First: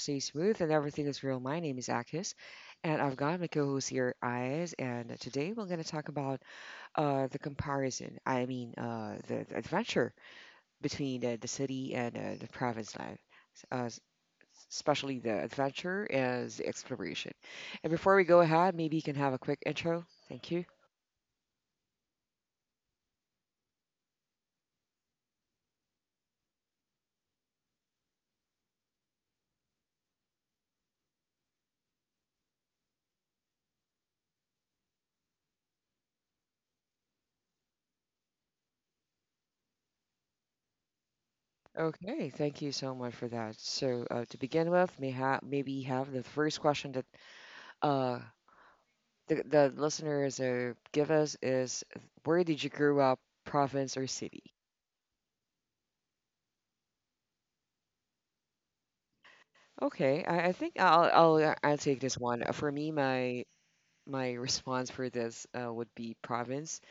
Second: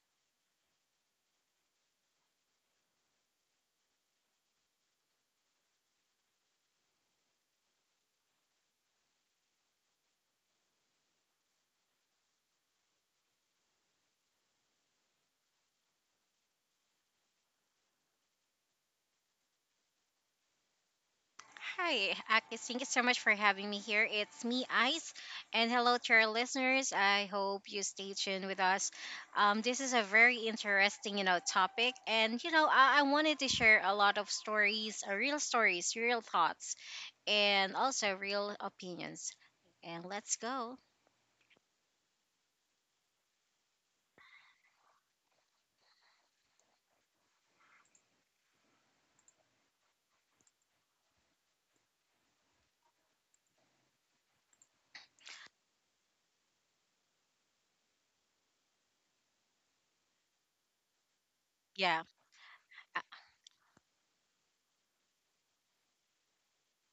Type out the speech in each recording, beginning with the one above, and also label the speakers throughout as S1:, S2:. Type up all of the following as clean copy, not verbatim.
S1: stay smooth and everything is real. My name is Akis, and I've got my co-host here, Ayaz, and today we're gonna talk about the comparison. I mean, the adventure between the city and the province life. Uh, s- especially the adventure and the exploration. And before we go ahead, maybe you can have a quick intro. Thank you.
S2: Hi, Akis. Thank you so much for having me here. It's me, Ice, and hello to our listeners. I hope you stay tuned with us. This is a very interesting, topic, and I wanted to share a lot of stories, real stories, real thoughts, and also real opinions. And let's go.
S1: Okay, thank you so much for that. So, to begin with, maybe have the first question that uh, the listeners give us is, where did you grow up, province or city? Okay, I think I'll take
S2: Yeah.
S1: this one. For me,
S2: uh,
S1: my response for this would be province.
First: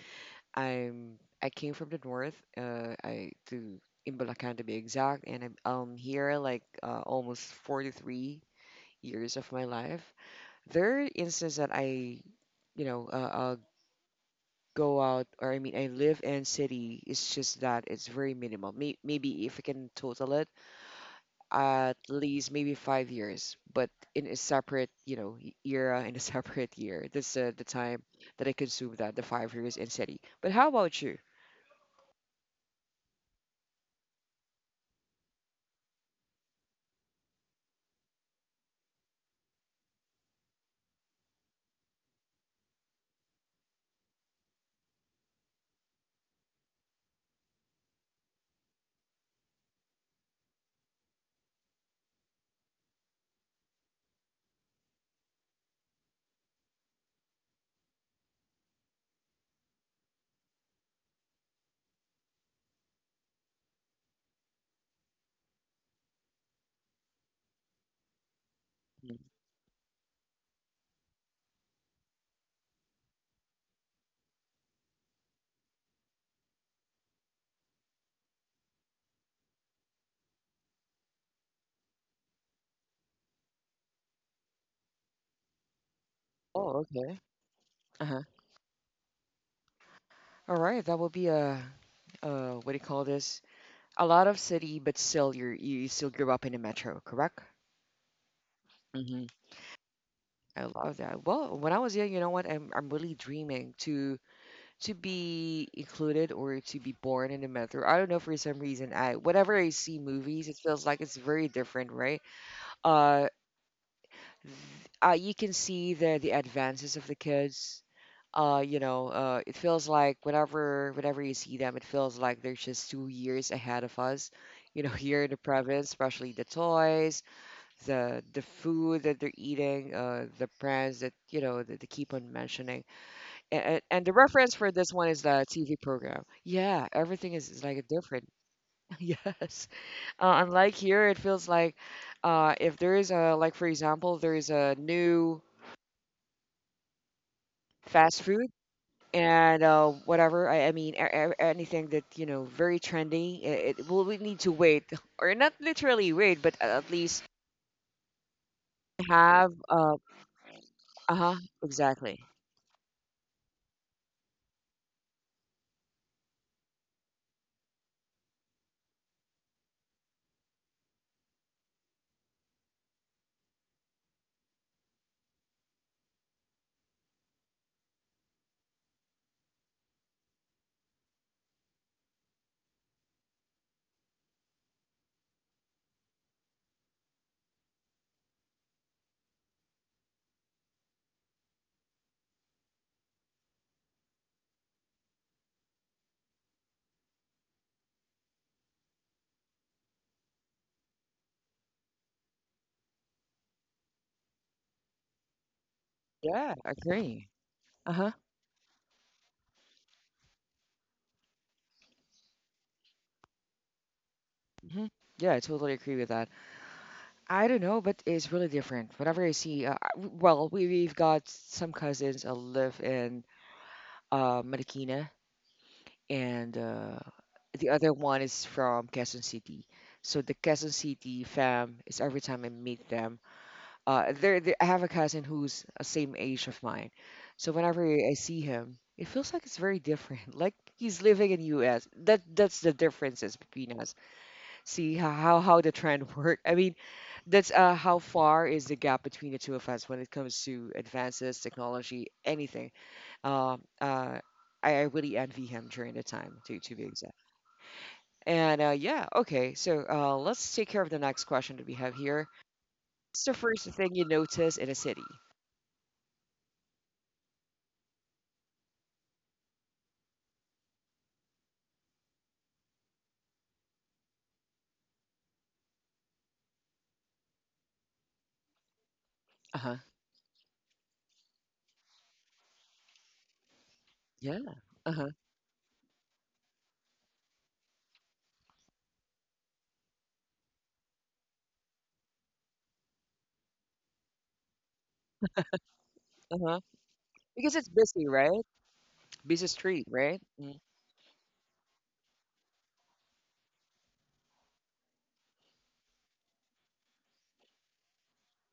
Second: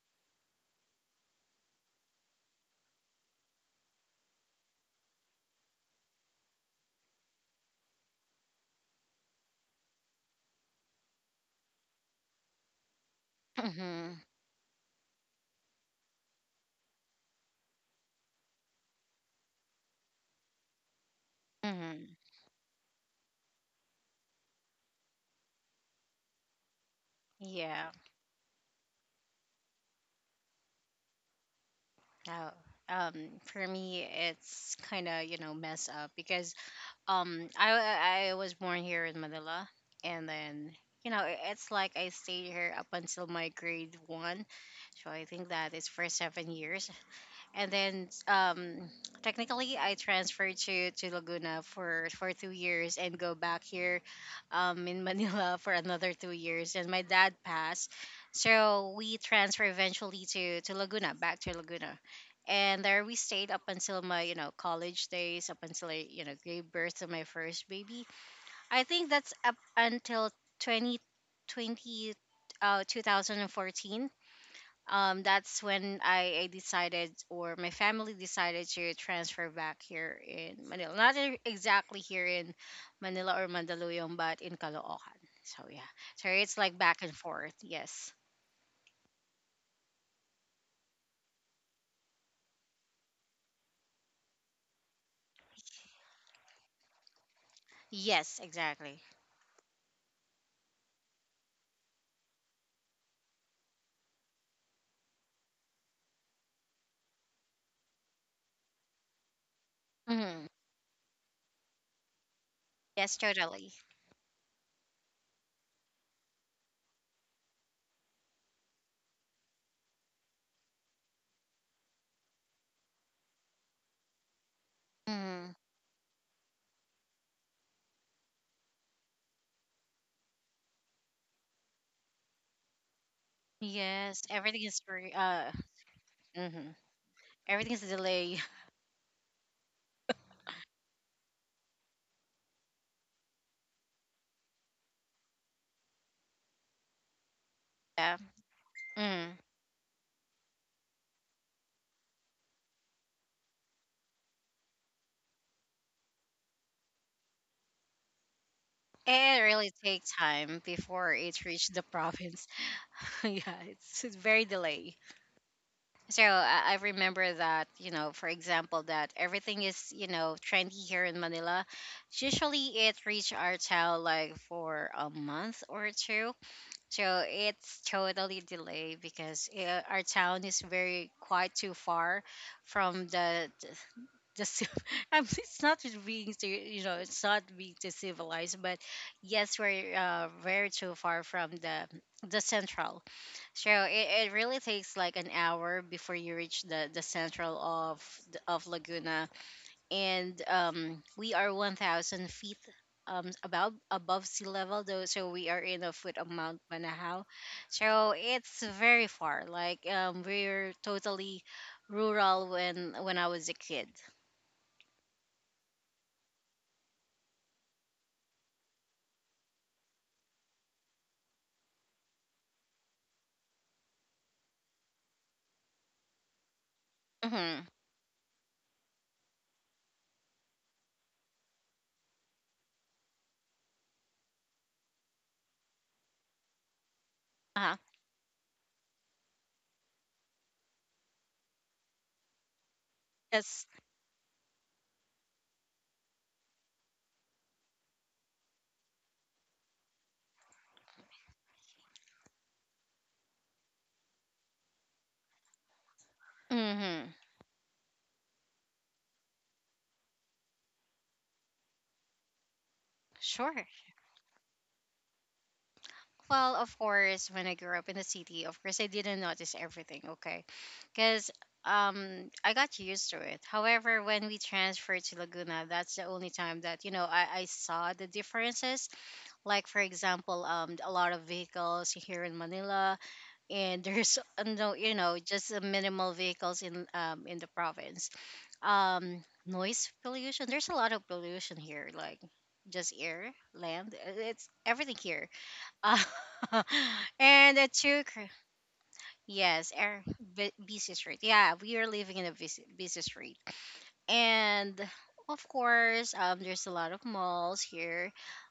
S1: I came from the north. I to in Bulacan, to be exact, and I'm here like almost 43 years of my life. There are instances that I, you know uh, uh,
S2: Mm-hmm.
S1: go out, or I mean I live in city. It's just that it's very minimal. Maybe if I can total it, at
S2: Mm-hmm.
S1: least maybe 5 years, but in a separate era in a separate year. That's the
S2: Yeah.
S1: time that I consume that the 5 years in city. But how about you?
S2: Oh, um, for me, it's kind of, mess up because I was born here in Manila, and then it's like I stayed here up until my grade one, so I think that it's for 7 years, and then technically I transferred to Laguna for 2 years and go back here in Manila for another 2 years, and my dad passed, so we transfer eventually to Laguna, back to Laguna, and there we stayed up until my college days, up until I gave birth to my first baby. I think
S1: Mm.
S2: that's up until 2020 uh 2014. That's when I decided, or my family decided to transfer back here in Manila. Not exactly here in Manila or Mandaluyong, but in Caloocan. So yeah, so it's
S1: Oh,
S2: like back and
S1: okay.
S2: forth. Yes,
S1: Uh-huh. All right, that will be a what do you call this? A lot of city, but still you still grew up in the metro, correct?
S2: yes, exactly.
S1: Mm-hmm. I love that. Well, when I was young, you know what? I'm really dreaming to be included or to be born in the metro. I don't know, for some reason. I whenever I see
S2: Hmm.
S1: movies, it feels like it's very different, right?
S2: Yes,
S1: Uh,
S2: totally.
S1: you can see the advances of the kids. It feels like whenever you see them, it feels like they're just 2 years ahead of us. You know, here in the
S2: Hmm.
S1: province, especially the toys, the food that they're eating, the brands that that they keep on mentioning, and the
S2: Yes,
S1: reference
S2: everything
S1: for
S2: is
S1: this one
S2: very,
S1: is the TV program.
S2: hmm
S1: Yeah, everything is
S2: everything is
S1: like
S2: a
S1: different.
S2: delay.
S1: Yes. Unlike here, it feels like, if there is like for example, there is a new
S2: Yeah.
S1: fast food,
S2: Mm.
S1: and whatever. I mean, anything that, you know, very trendy, it will we need to wait, or not literally wait, but at least
S2: It
S1: have,
S2: really takes time before
S1: uh-huh,
S2: it reached the
S1: exactly.
S2: province. yeah, it's very delay. So I remember that, for example, that everything is, trendy here in Manila. Usually it reach our town like for a month or two. So it's totally delayed because our town is very quite too far from the it's not being to, you know, it's not being too civilized, but yes, we're very too far from the central. True. It really takes like an hour before you reach the central of of Laguna, and we are 1,000 feet about above sea level though, so we are in the foot of
S1: Yeah,
S2: Mount Manahao,
S1: agree. Uh-huh.
S2: so it's very far. Like we're totally rural when I was a kid.
S1: Hmm. Yeah, I totally agree with that. I don't know, but it's really different. Whenever I see, well, we've got some cousins that live in, Marikina, and
S2: Mm-hmm.
S1: the other one is from Quezon City. So the Quezon City fam is every time I meet them. They're, they I have a cousin who's the same age of mine. So
S2: Uh-huh.
S1: whenever I see him, it feels like it's very different. Like he's living in U.S. That's the differences
S2: Yes.
S1: between us. See how the trend work. I mean, that's how far is the gap between the two of us when it comes to advances, technology, anything. Uh, uh, I really envy him during the time, to be exact.
S2: Mm-hmm.
S1: And yeah, okay, so let's take care of the next question that we have here. What's the first
S2: Sure.
S1: thing you notice in a city?
S2: Well, of course, when I grew up in the city, of course, I didn't notice everything, okay? Because I got used to it. However, when we transferred to Laguna, that's the only time that, I saw the differences.
S1: Uh
S2: Like,
S1: huh.
S2: for example, a lot of vehicles here in Manila, and there's,
S1: Yeah.
S2: no,
S1: Uh huh.
S2: just minimal vehicles in the province. Noise pollution, there's a lot of pollution here, like just air, land, it's everything here.
S1: Uh
S2: Ah.
S1: huh. Because
S2: And
S1: it's
S2: it
S1: busy,
S2: took,
S1: right? Busy
S2: yes,
S1: street,
S2: air,
S1: right? Mm.
S2: busy street. Yeah, we are living in a busy, busy street, and of course, there's a lot of malls here,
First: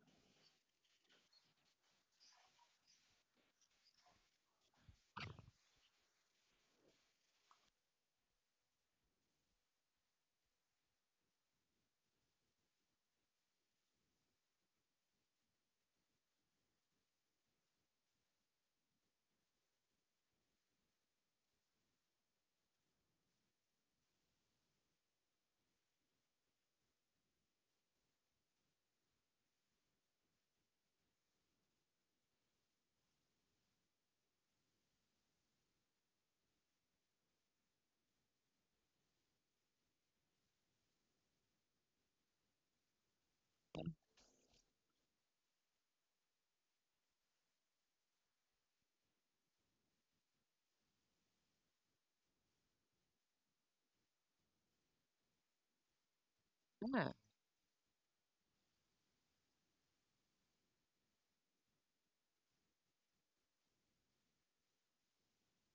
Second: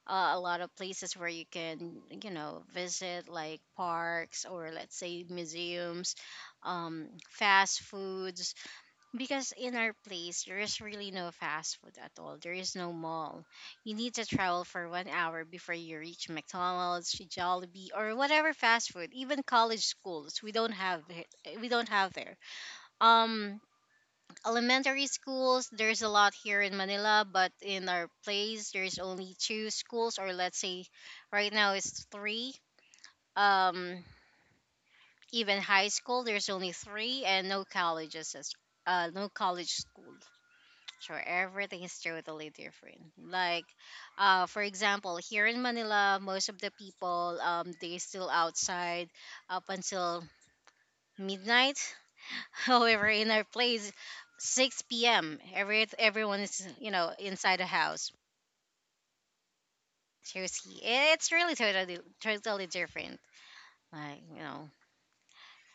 S2: a lot of places where you can, visit like parks, or let's say museums, fast foods, because in our place, there is really no fast food at all. There is no mall. You need to travel for 1 hour before you reach McDonald's, Jollibee, or whatever fast food. Even college schools, we don't have it. We don't have there. Um, elementary schools, there's a lot here in Manila, but in our place, there's only two schools, or let's say, right now it's three. Um, even high school, there's only three, and no colleges as, no college school. Sure, everything is totally different. Like, for example, here in Manila, most of the people they still outside up until midnight. However, in our place, 6 p.m. Everyone is,
S1: Yeah.
S2: inside the house. Seriously, it's really totally totally different. Like,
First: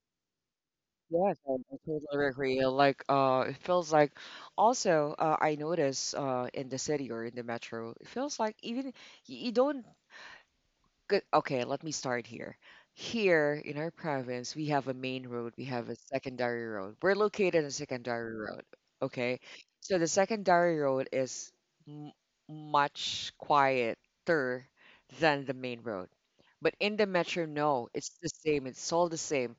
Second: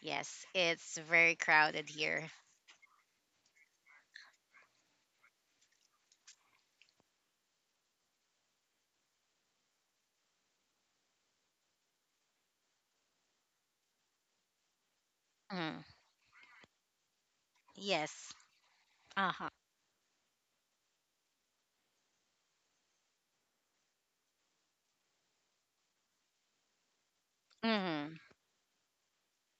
S2: yes, it's very
S1: Yes, I
S2: crowded
S1: totally
S2: here.
S1: agree. Like, it feels like also, I notice, in the city or in the metro, it feels like even you don't get. Okay, let me start here. Here in our province, we have a main road, we
S2: Mm,
S1: have a secondary road. We're located on secondary
S2: yes.
S1: road,
S2: Uh
S1: okay?
S2: huh.
S1: So the secondary road is m much quieter than the main road. But in the metro, no, it's
S2: Mm-hmm.
S1: the same. It's all the same.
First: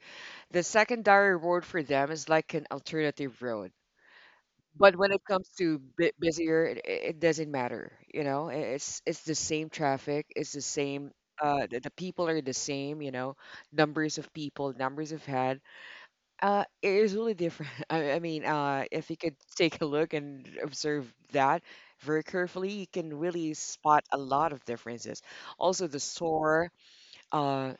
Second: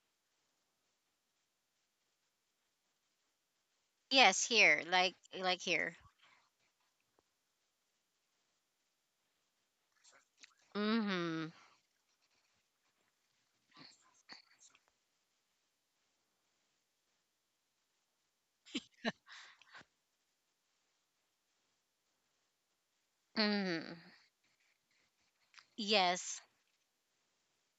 S1: The secondary road for them is like an alternative road.
S2: Yes, here,
S1: But when
S2: like
S1: it comes
S2: like
S1: to
S2: here.
S1: bit busier, it doesn't matter. You know, it's the same traffic, it's the same.
S2: Mm-hmm.
S1: The people are the same. You know, numbers of people, numbers of head. It is really different. I mean, if you could take a look and observe that very carefully, you can really
S2: Mm-hmm.
S1: spot a lot of differences. Also,
S2: Yes.
S1: uh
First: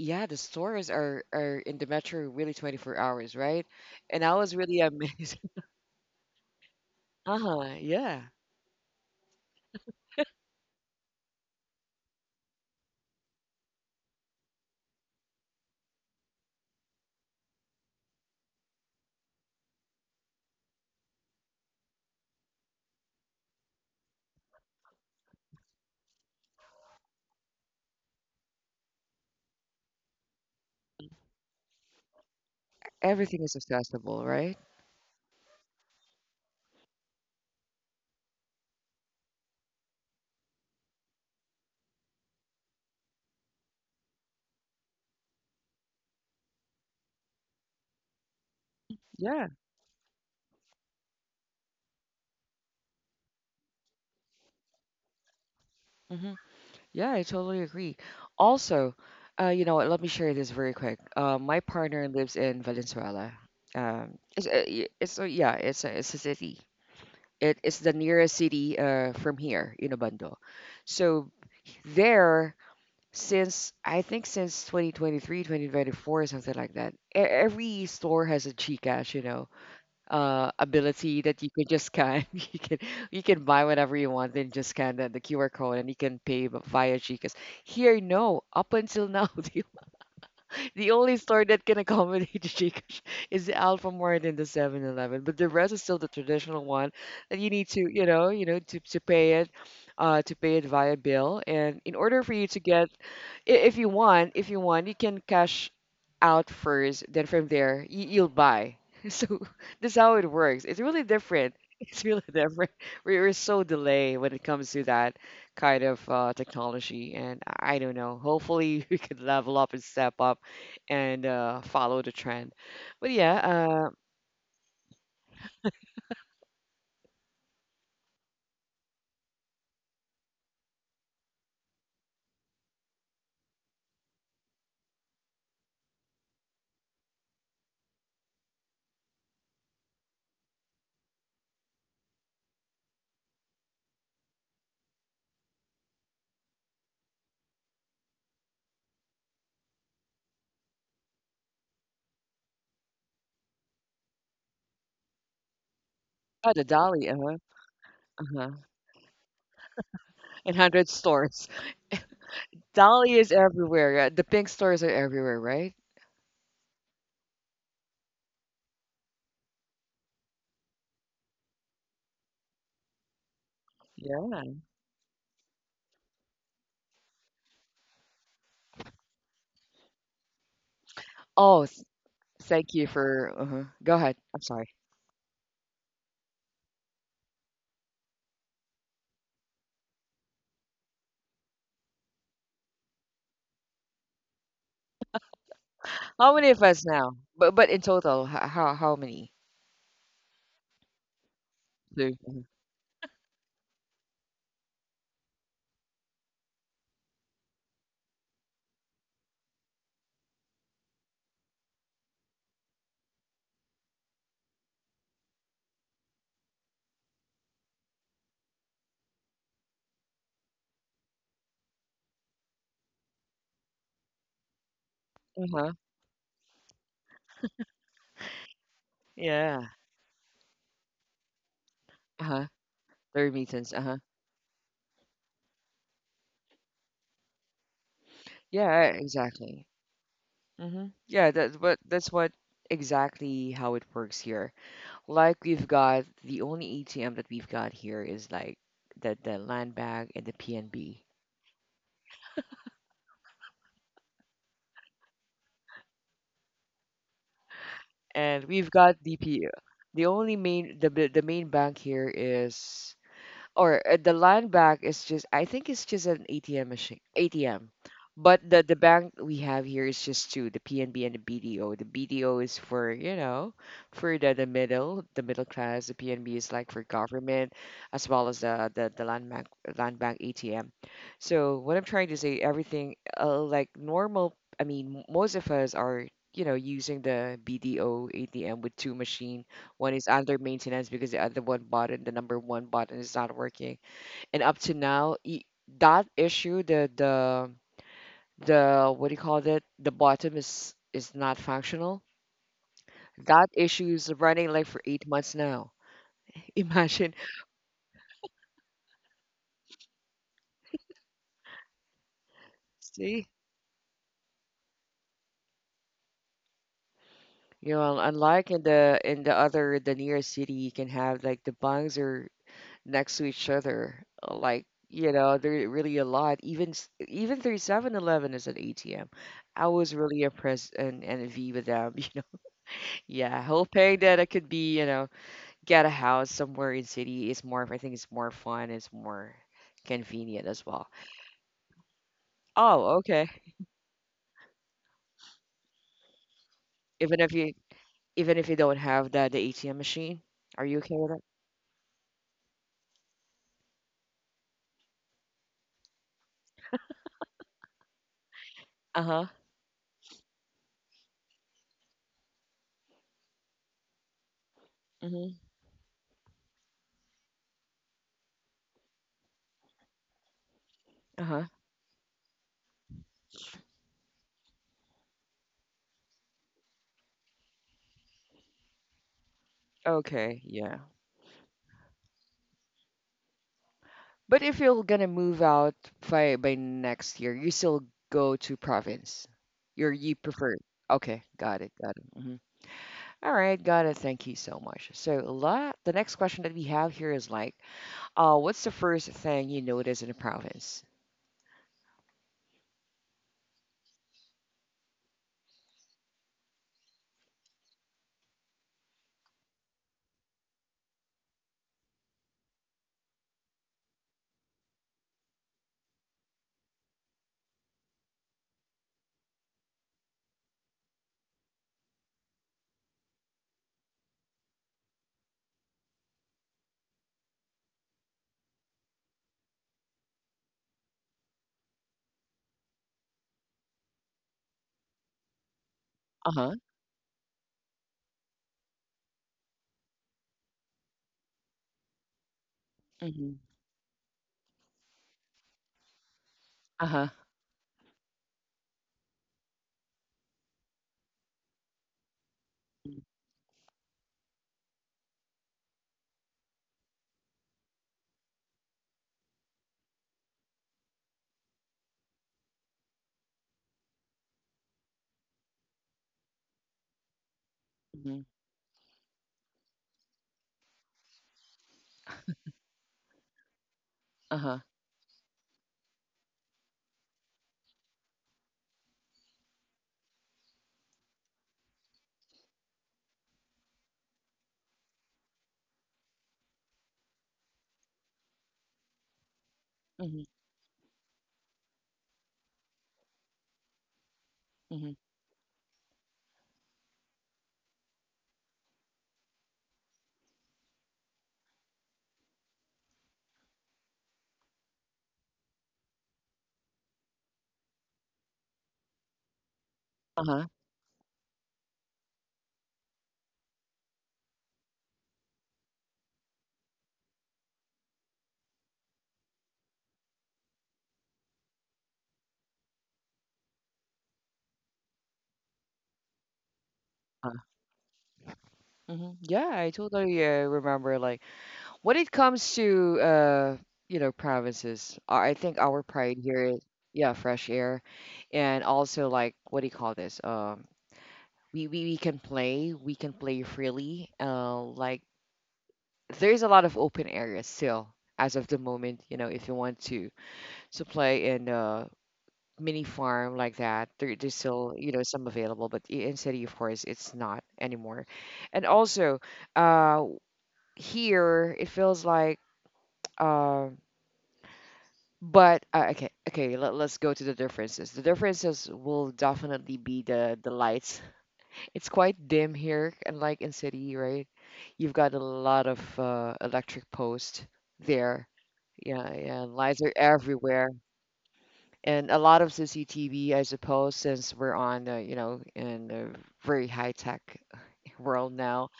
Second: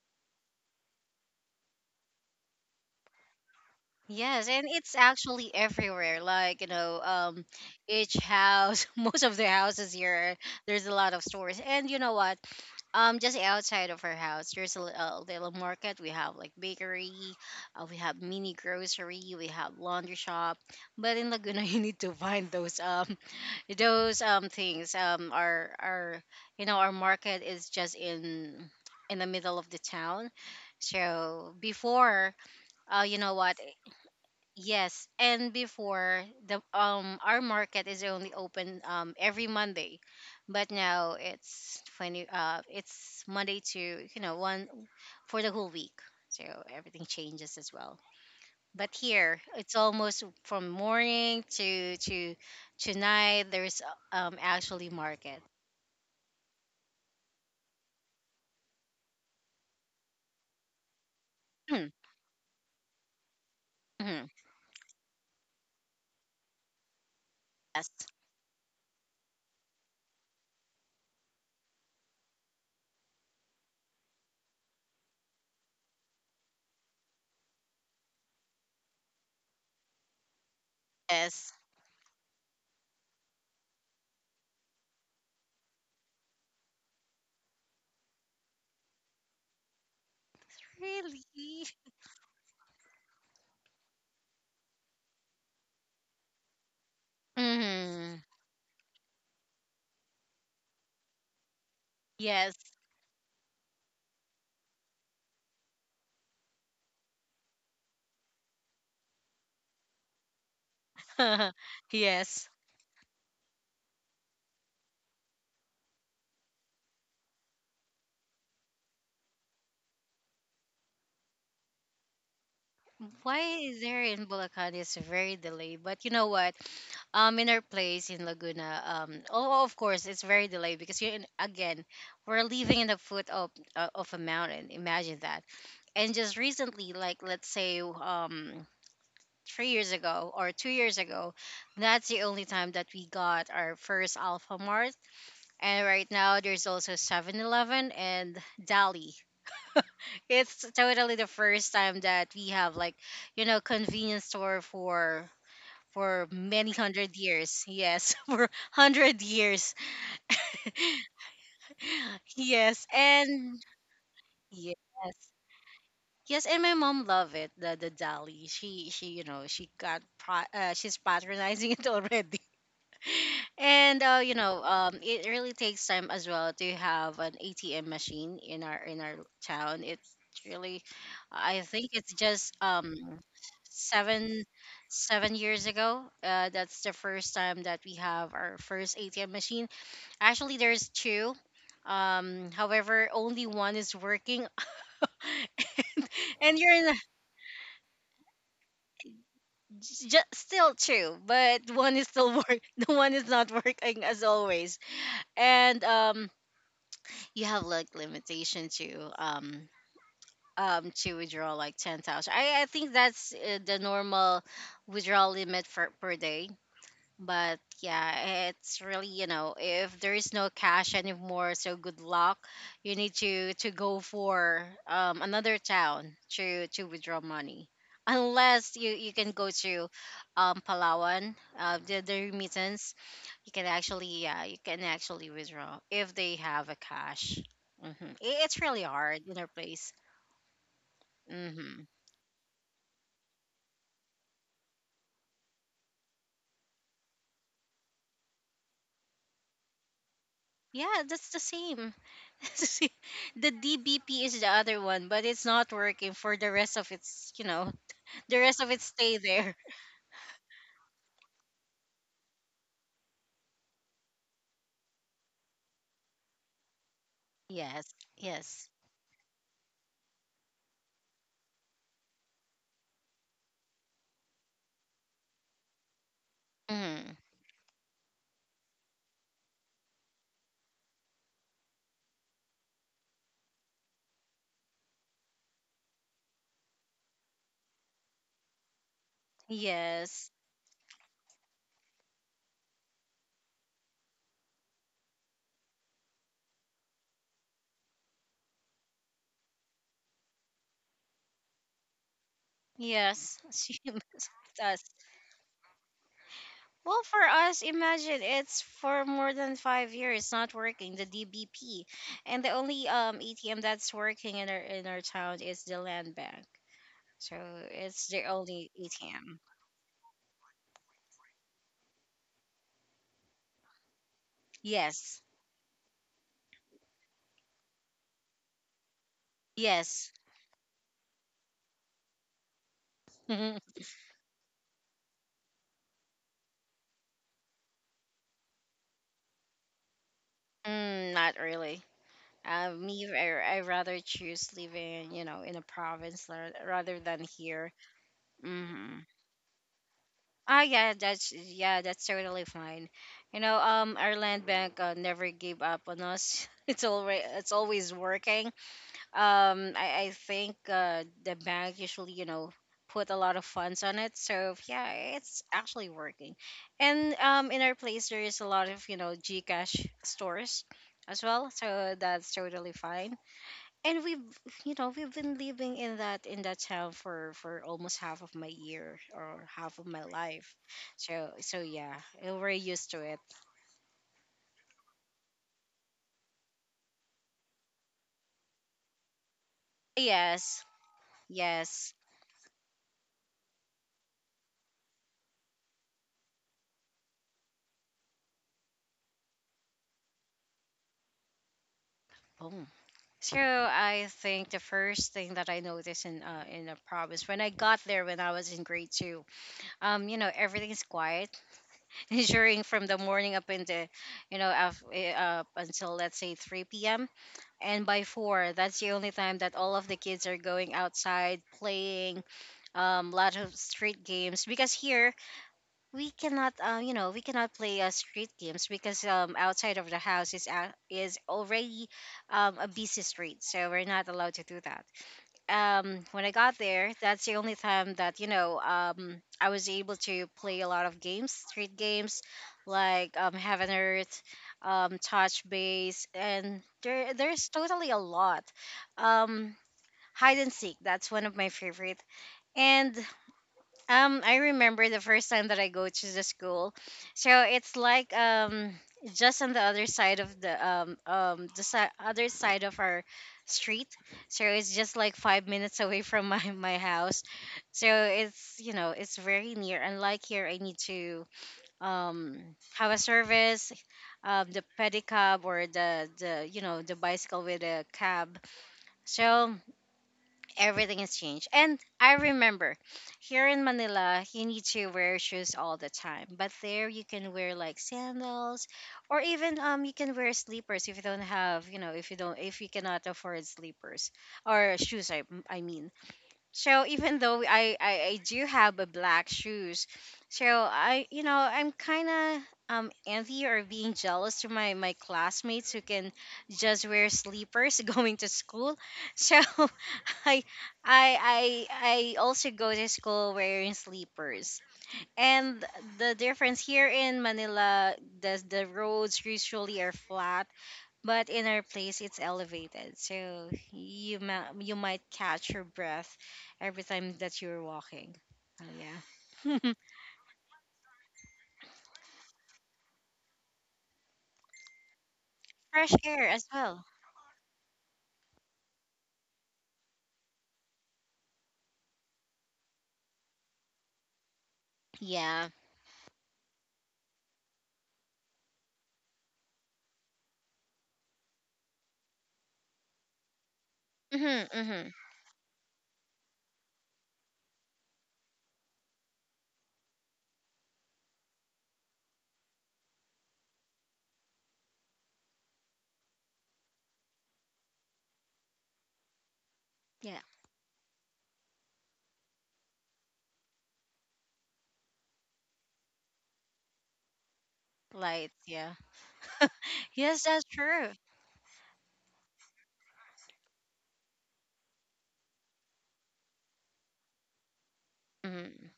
S1: yeah the stores are in the metro, really 24 hours, right? And I
S2: Yes,
S1: was
S2: and
S1: really
S2: it's
S1: amazed.
S2: actually everywhere. Like,
S1: Uh-huh.
S2: each
S1: Yeah.
S2: house, most of the houses here, there's a lot of stores. And you know what? Just outside of our house, there's a little market. We have like bakery, we have mini grocery, we have laundry shop. But in Laguna, you need to find those those things. Our market is just in the middle of the town. So before, you know
S1: Everything is
S2: what?
S1: accessible, right?
S2: Yes, and before the our market is only open every Monday, but now it's Monday to one for the whole week, so everything changes as well. But here
S1: Yeah.
S2: it's almost from morning to night. There's, actually, market.
S1: Hmm. Yeah, I totally agree. Also, you know what, let me share this very quick. My
S2: hmm.
S1: partner lives in Valenzuela. It's a city. It's
S2: Yes,
S1: the nearest city from here in Obando. So there, since I think since 2023, 2024, something like that, every store has a Gcash, ability that you
S2: yes,
S1: can just scan. You can buy whatever you want and just scan the QR code and you can pay via Gcash. Here, no. Up until now, the only
S2: really.
S1: store that can accommodate the Gcash is the Alpha Mart and the 7-Eleven, but the rest is still the traditional one that you need to,
S2: Hmm.
S1: you know, to pay it via bill. And in order for you
S2: Yes,
S1: to get, if you want, you can cash out first, then from there you'll buy. So that's how it works. It's really different. It's really
S2: yes.
S1: different. We are so delayed when it comes to that kind of technology, and I don't know. Hopefully, we could level up and step up and follow the trend. But yeah,
S2: Why is there in Bulacan is very delayed? But you know what? In our place in Laguna, oh, oh, of course, it's very delayed because, you again, we're living in the foot of, of a mountain. Imagine that. And just recently, like let's say, 3 years ago or 2 years ago, that's the only time that we got our first Alpha Mart. And right now, there's also 7-Eleven and Dali. It's totally the first time that we have like, convenience store for
S1: oh, the
S2: many
S1: Dolly,
S2: hundred
S1: uh-huh,
S2: years. Yes, for
S1: uh-huh.
S2: hundred years.
S1: And hundred stores.
S2: Yes,
S1: Dolly is
S2: and
S1: everywhere. The pink
S2: yes.
S1: stores are everywhere, right?
S2: Yes, and my mom love it, the dali. She she she's patronizing it already. And
S1: Yeah.
S2: it really takes time as well to have an ATM machine in our town. It's really, I
S1: Oh,
S2: think it's just
S1: thank you for, uh-huh. Go ahead. I'm
S2: seven
S1: sorry.
S2: seven years ago. That's the first time that we have our first ATM machine. Actually, there's two. However, only one is working,
S1: How many
S2: and
S1: of
S2: you're
S1: us
S2: in a,
S1: now? But in total, how many?
S2: j- still two, but one is still
S1: Two.
S2: work. The one is not working as always, and you have like limitation to withdraw like 10,000. I think that's, the normal withdrawal limit for per day. But yeah, it's really, if there is no cash anymore, so good luck. You need to go for
S1: Uh
S2: another
S1: huh.
S2: town to withdraw money. Unless you can go
S1: Yeah.
S2: to Palawan, the
S1: Uh huh.
S2: remittance,
S1: Third meetings. Uh huh.
S2: you can actually withdraw if they have a cash. Mm-hmm. It's really
S1: Yeah.
S2: hard in our
S1: Exactly.
S2: place.
S1: Mm-hmm. Yeah.
S2: Mm-hmm.
S1: That's what exactly how it works here. Like we've got, the only ATM that we've got here is like the land bank and the PNB,
S2: Yeah, that's the same. See, the DBP is the other one, but it's not working for the rest of its, the
S1: and
S2: rest
S1: we've
S2: of its
S1: got the
S2: stay
S1: P.
S2: there.
S1: The only main the main bank here is, or the land bank is just, I think it's just an ATM machine ATM.
S2: Yes,
S1: But the
S2: yes,
S1: the bank we have here is just two, the PNB and the BDO. The BDO is for, the middle class. The PNB is like for
S2: mm-hmm.
S1: government, as well as the land bank ATM. So what I'm trying to say, everything like normal, I mean, most of us are, using the BDO ATM, with two machine, one is
S2: Yes,
S1: under maintenance because the other one button, the number one button, is not working. And up to now, that issue, the what do you call it? The bottom is not functional.
S2: yes.
S1: That
S2: She
S1: issue is
S2: must
S1: running like for
S2: us.
S1: 8 months now.
S2: Well,
S1: Imagine,
S2: for us, imagine it's for more than 5 years not working, the DBP. And the only,
S1: see,
S2: ATM that's working in our town is the land bank. So it's the
S1: unlike in
S2: only
S1: the in the
S2: ATM.
S1: other the nearest city, you can have like the bungs or next to each other. Like,
S2: Yes.
S1: they're really a lot. Even even through 7-Eleven is an ATM. I was
S2: Yes.
S1: really impressed and envy with them, you know. Yeah, hoping that I could be, get a house somewhere in city, is more I think it's more fun, it's more convenient as well.
S2: Mm, not really.
S1: Oh,
S2: Me,
S1: okay.
S2: I rather choose living, in a province rather
S1: Even
S2: than
S1: if you
S2: here.
S1: even if you don't
S2: Hmm.
S1: have the ATM machine,
S2: Ah,
S1: are you
S2: yeah,
S1: okay with that?
S2: that's, yeah, that's totally fine. You know, our land bank, never gave up on us. It's always working.
S1: Uh-huh.
S2: I think, the bank usually, put a lot of funds on it, so yeah,
S1: Mm-hmm.
S2: it's actually working. And in our place there is a lot of, GCash stores as
S1: Uh-huh.
S2: well, so that's totally fine, and we've you know we've been living in that town for almost half of my year or half of my
S1: Okay,
S2: life,
S1: yeah.
S2: so, so yeah, we're used to it.
S1: But if you're gonna move out by next year, you still go to province. You prefer.
S2: Yes.
S1: Okay, got it,
S2: Yes.
S1: got it. Mhm. All right, got it. Thank you so much. So a lot. The next question that we have here is like, what's the first thing you notice in a province?
S2: Boom. So I think the first thing that I noticed in, in the province when I got there, when I was in grade two, everything's quiet during from the morning, up in the, up until let's say 3 p.m., and by four that's the only time that all of the kids are going outside playing, lot of street games, because here we cannot play, street games, because outside of the house is already, a busy street, so we're not allowed to do that. When I
S1: Uh
S2: got
S1: huh.
S2: there, that's the only time that, I was able to play a lot of games, street games like,
S1: Mm-hmm.
S2: Heaven Earth, Touch Base, and
S1: Uh huh.
S2: there's totally a lot. Um Hide and seek, that's one of my favorite. And I remember the first time that I go to the school. So it's like just on the other side of the other side of our street. So it's just like 5 minutes away from my my house. So
S1: Mm-hmm.
S2: it's you know it's very near. Unlike here, I need to um have a service,
S1: Uh huh.
S2: the pedicab or the you know the bicycle with a cab. So everything has changed. And I remember here in Manila, you need to wear shoes all the time. But there you can wear like sandals or even you can
S1: Mm-hmm.
S2: wear sleepers if you don't have, if you cannot afford sleepers or
S1: Uh
S2: shoes. I mean, so even though I do have a black shoes, so I you know I'm kind of envy or being jealous to my classmates who can just wear sleepers going to school. So I
S1: huh.
S2: I also go to school wearing sleepers. And the difference here in Manila, the roads usually are flat, but in our place, it's elevated, so you might catch your breath every time
S1: Uh
S2: that
S1: huh.
S2: you're walking. Oh,
S1: Mm-hmm. Yeah, I
S2: yeah.
S1: totally remember, like when it comes to, provinces, I think our
S2: Fresh
S1: pride
S2: air
S1: here
S2: as
S1: is,
S2: well.
S1: yeah, fresh air, and also, like, what do you call this? We can play freely. Like,
S2: Yeah.
S1: there's a lot of open areas still as of the moment. You know, if you want to play in a mini farm like that, there's
S2: Mhm.
S1: still
S2: Mhm.
S1: some available, but in city of course it's not anymore. And also, uh, here it feels like. um But okay, okay, let, let's go to the differences. The differences will definitely be
S2: Yeah.
S1: the lights. It's quite dim here, unlike in city, right? You've got a lot of electric posts there.
S2: Light. Yeah.
S1: Yeah, yeah, lights are
S2: Yes, that's
S1: everywhere,
S2: true.
S1: and a lot of CCTV, I suppose, since we're on, you know, in very high tech world now.
S2: Mm.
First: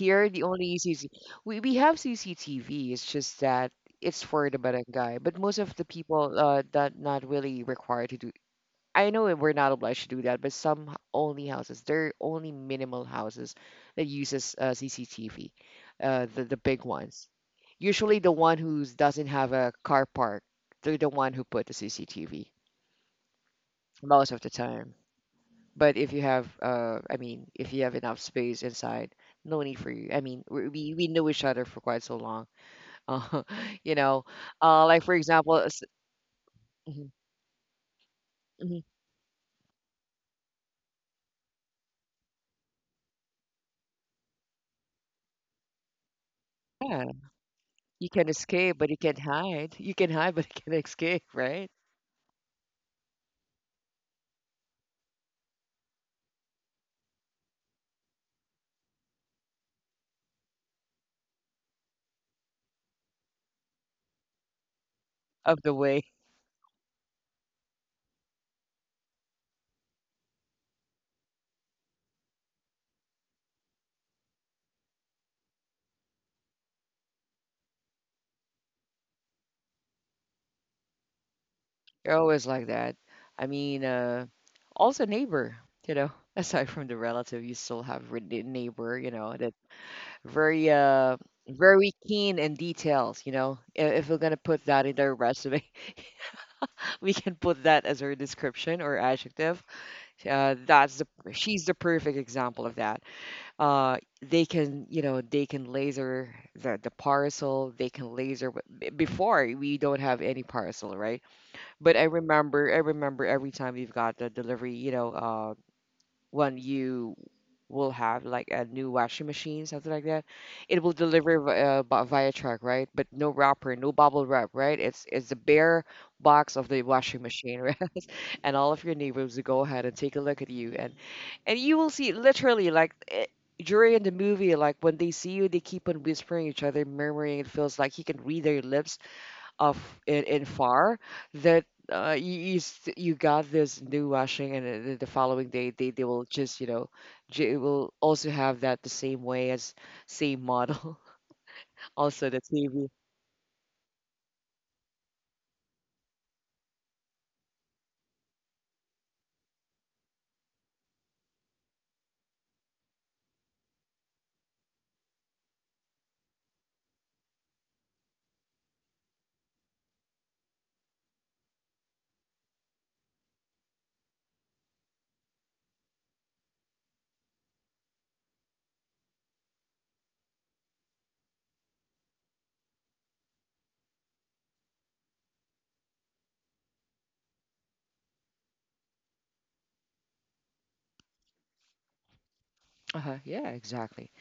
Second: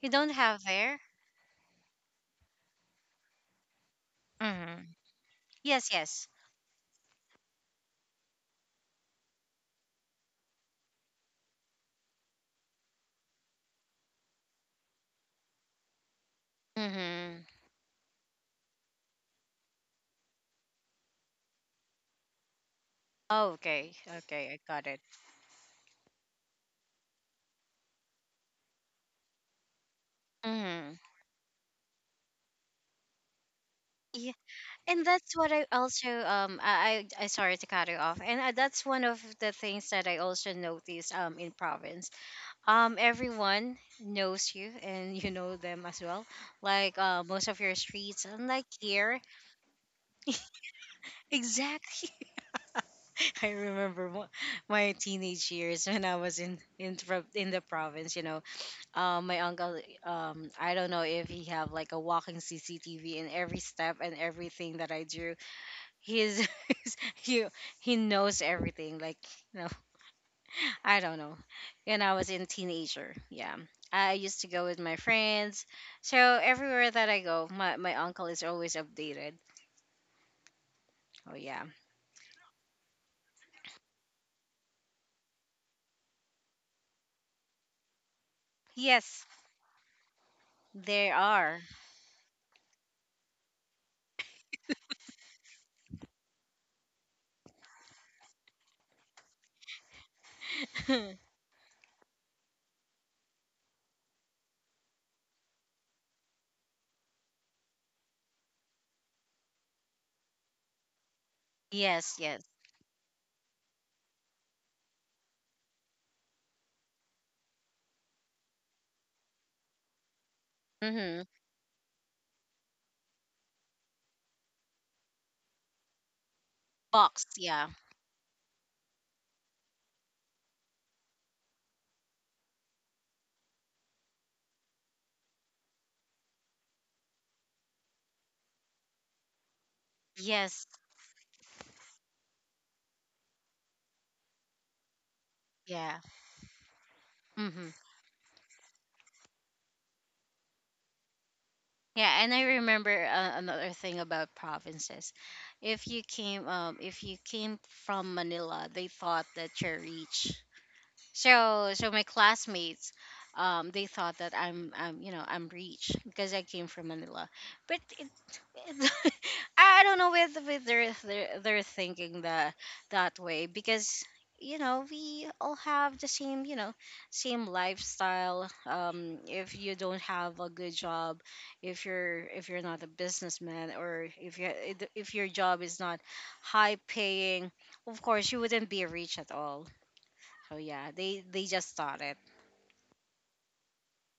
S2: You don't
S1: the
S2: have
S1: only
S2: air.
S1: CC we have CCTV. It's just that it's for the
S2: Mm-hmm.
S1: barangay. But most of the
S2: Yes. Yes.
S1: people that not really required to do. I know that we're not obliged to do that, but only houses, there are only minimal houses that uses CCTV, the big ones.
S2: Mm-hmm.
S1: Usually, the one who doesn't have a car park, they're the one who put the CCTV
S2: Okay.
S1: most of
S2: Okay.
S1: the
S2: I got
S1: time.
S2: it.
S1: But if you have, I mean, if you have enough space inside, no need for you. I mean, we we
S2: Mm-hmm.
S1: we know each other for quite so long. Uh, you know,
S2: Yeah, and
S1: like for
S2: that's what
S1: example,
S2: I also
S1: mhm,
S2: sorry to cut you off, and that's
S1: mhm,
S2: one of the things that I also noticed in province. Everyone knows you and you know them as well, like
S1: yeah,
S2: most of your
S1: you
S2: streets
S1: can
S2: unlike
S1: escape, but you
S2: here.
S1: can't hide. You can hide, but you can't escape, right?
S2: Exactly. I remember my teenage years when I was in the province. My uncle, I don't know if he have like a walking CCTV in every step and everything that I do.
S1: Of the way.
S2: he's, he's he he knows everything, like, you know I don't know. When I was in teenager, yeah, I used to go with my friends. So everywhere that I go, my uncle is always updated. Oh yeah.
S1: You're always like that. I mean, also neighbor. You know, aside from the relative, you still have the neighbor. You know,
S2: Yes,
S1: that very
S2: there are.
S1: very keen in details. You know, if we're gonna put that in their resume. We can put that as her description or adjective. That's the she's the perfect example of that. Uh, they can you know they can laser the parcel. They can laser but before we don't have any parcel, right? But I
S2: Yes, yes.
S1: remember I remember every time we've got the delivery, you know, when you will have like a new washing machine, something like that. It will
S2: Mhm.
S1: deliver via truck, right? But no wrapper, no bubble wrap, right? It's the bare box of the washing
S2: Box,
S1: machine,
S2: yeah.
S1: right? And all of your neighbors to go ahead and take a look at you and you will see literally like during the movie like when they see you they keep on whispering each other murmuring it feels like you can read their lips of in
S2: Yes,
S1: far that you got this new washing and the following day
S2: yeah.
S1: they will just you know
S2: Mhm.
S1: will also have that the same way as same model
S2: Yeah,
S1: also
S2: and
S1: the
S2: I
S1: TV
S2: remember another thing about provinces. If you came from Manila, they thought that you're rich. So my classmates, they thought that I'm you know I'm rich because I came from Manila, but it, I don't know whether they're thinking that way, because we all have the same, same lifestyle. If you don't have a good job, if you're not a businessman, or if your job is not high paying, of course you wouldn't be rich at all. Oh yeah, they just thought it.
S1: uh-huh, yeah exactly.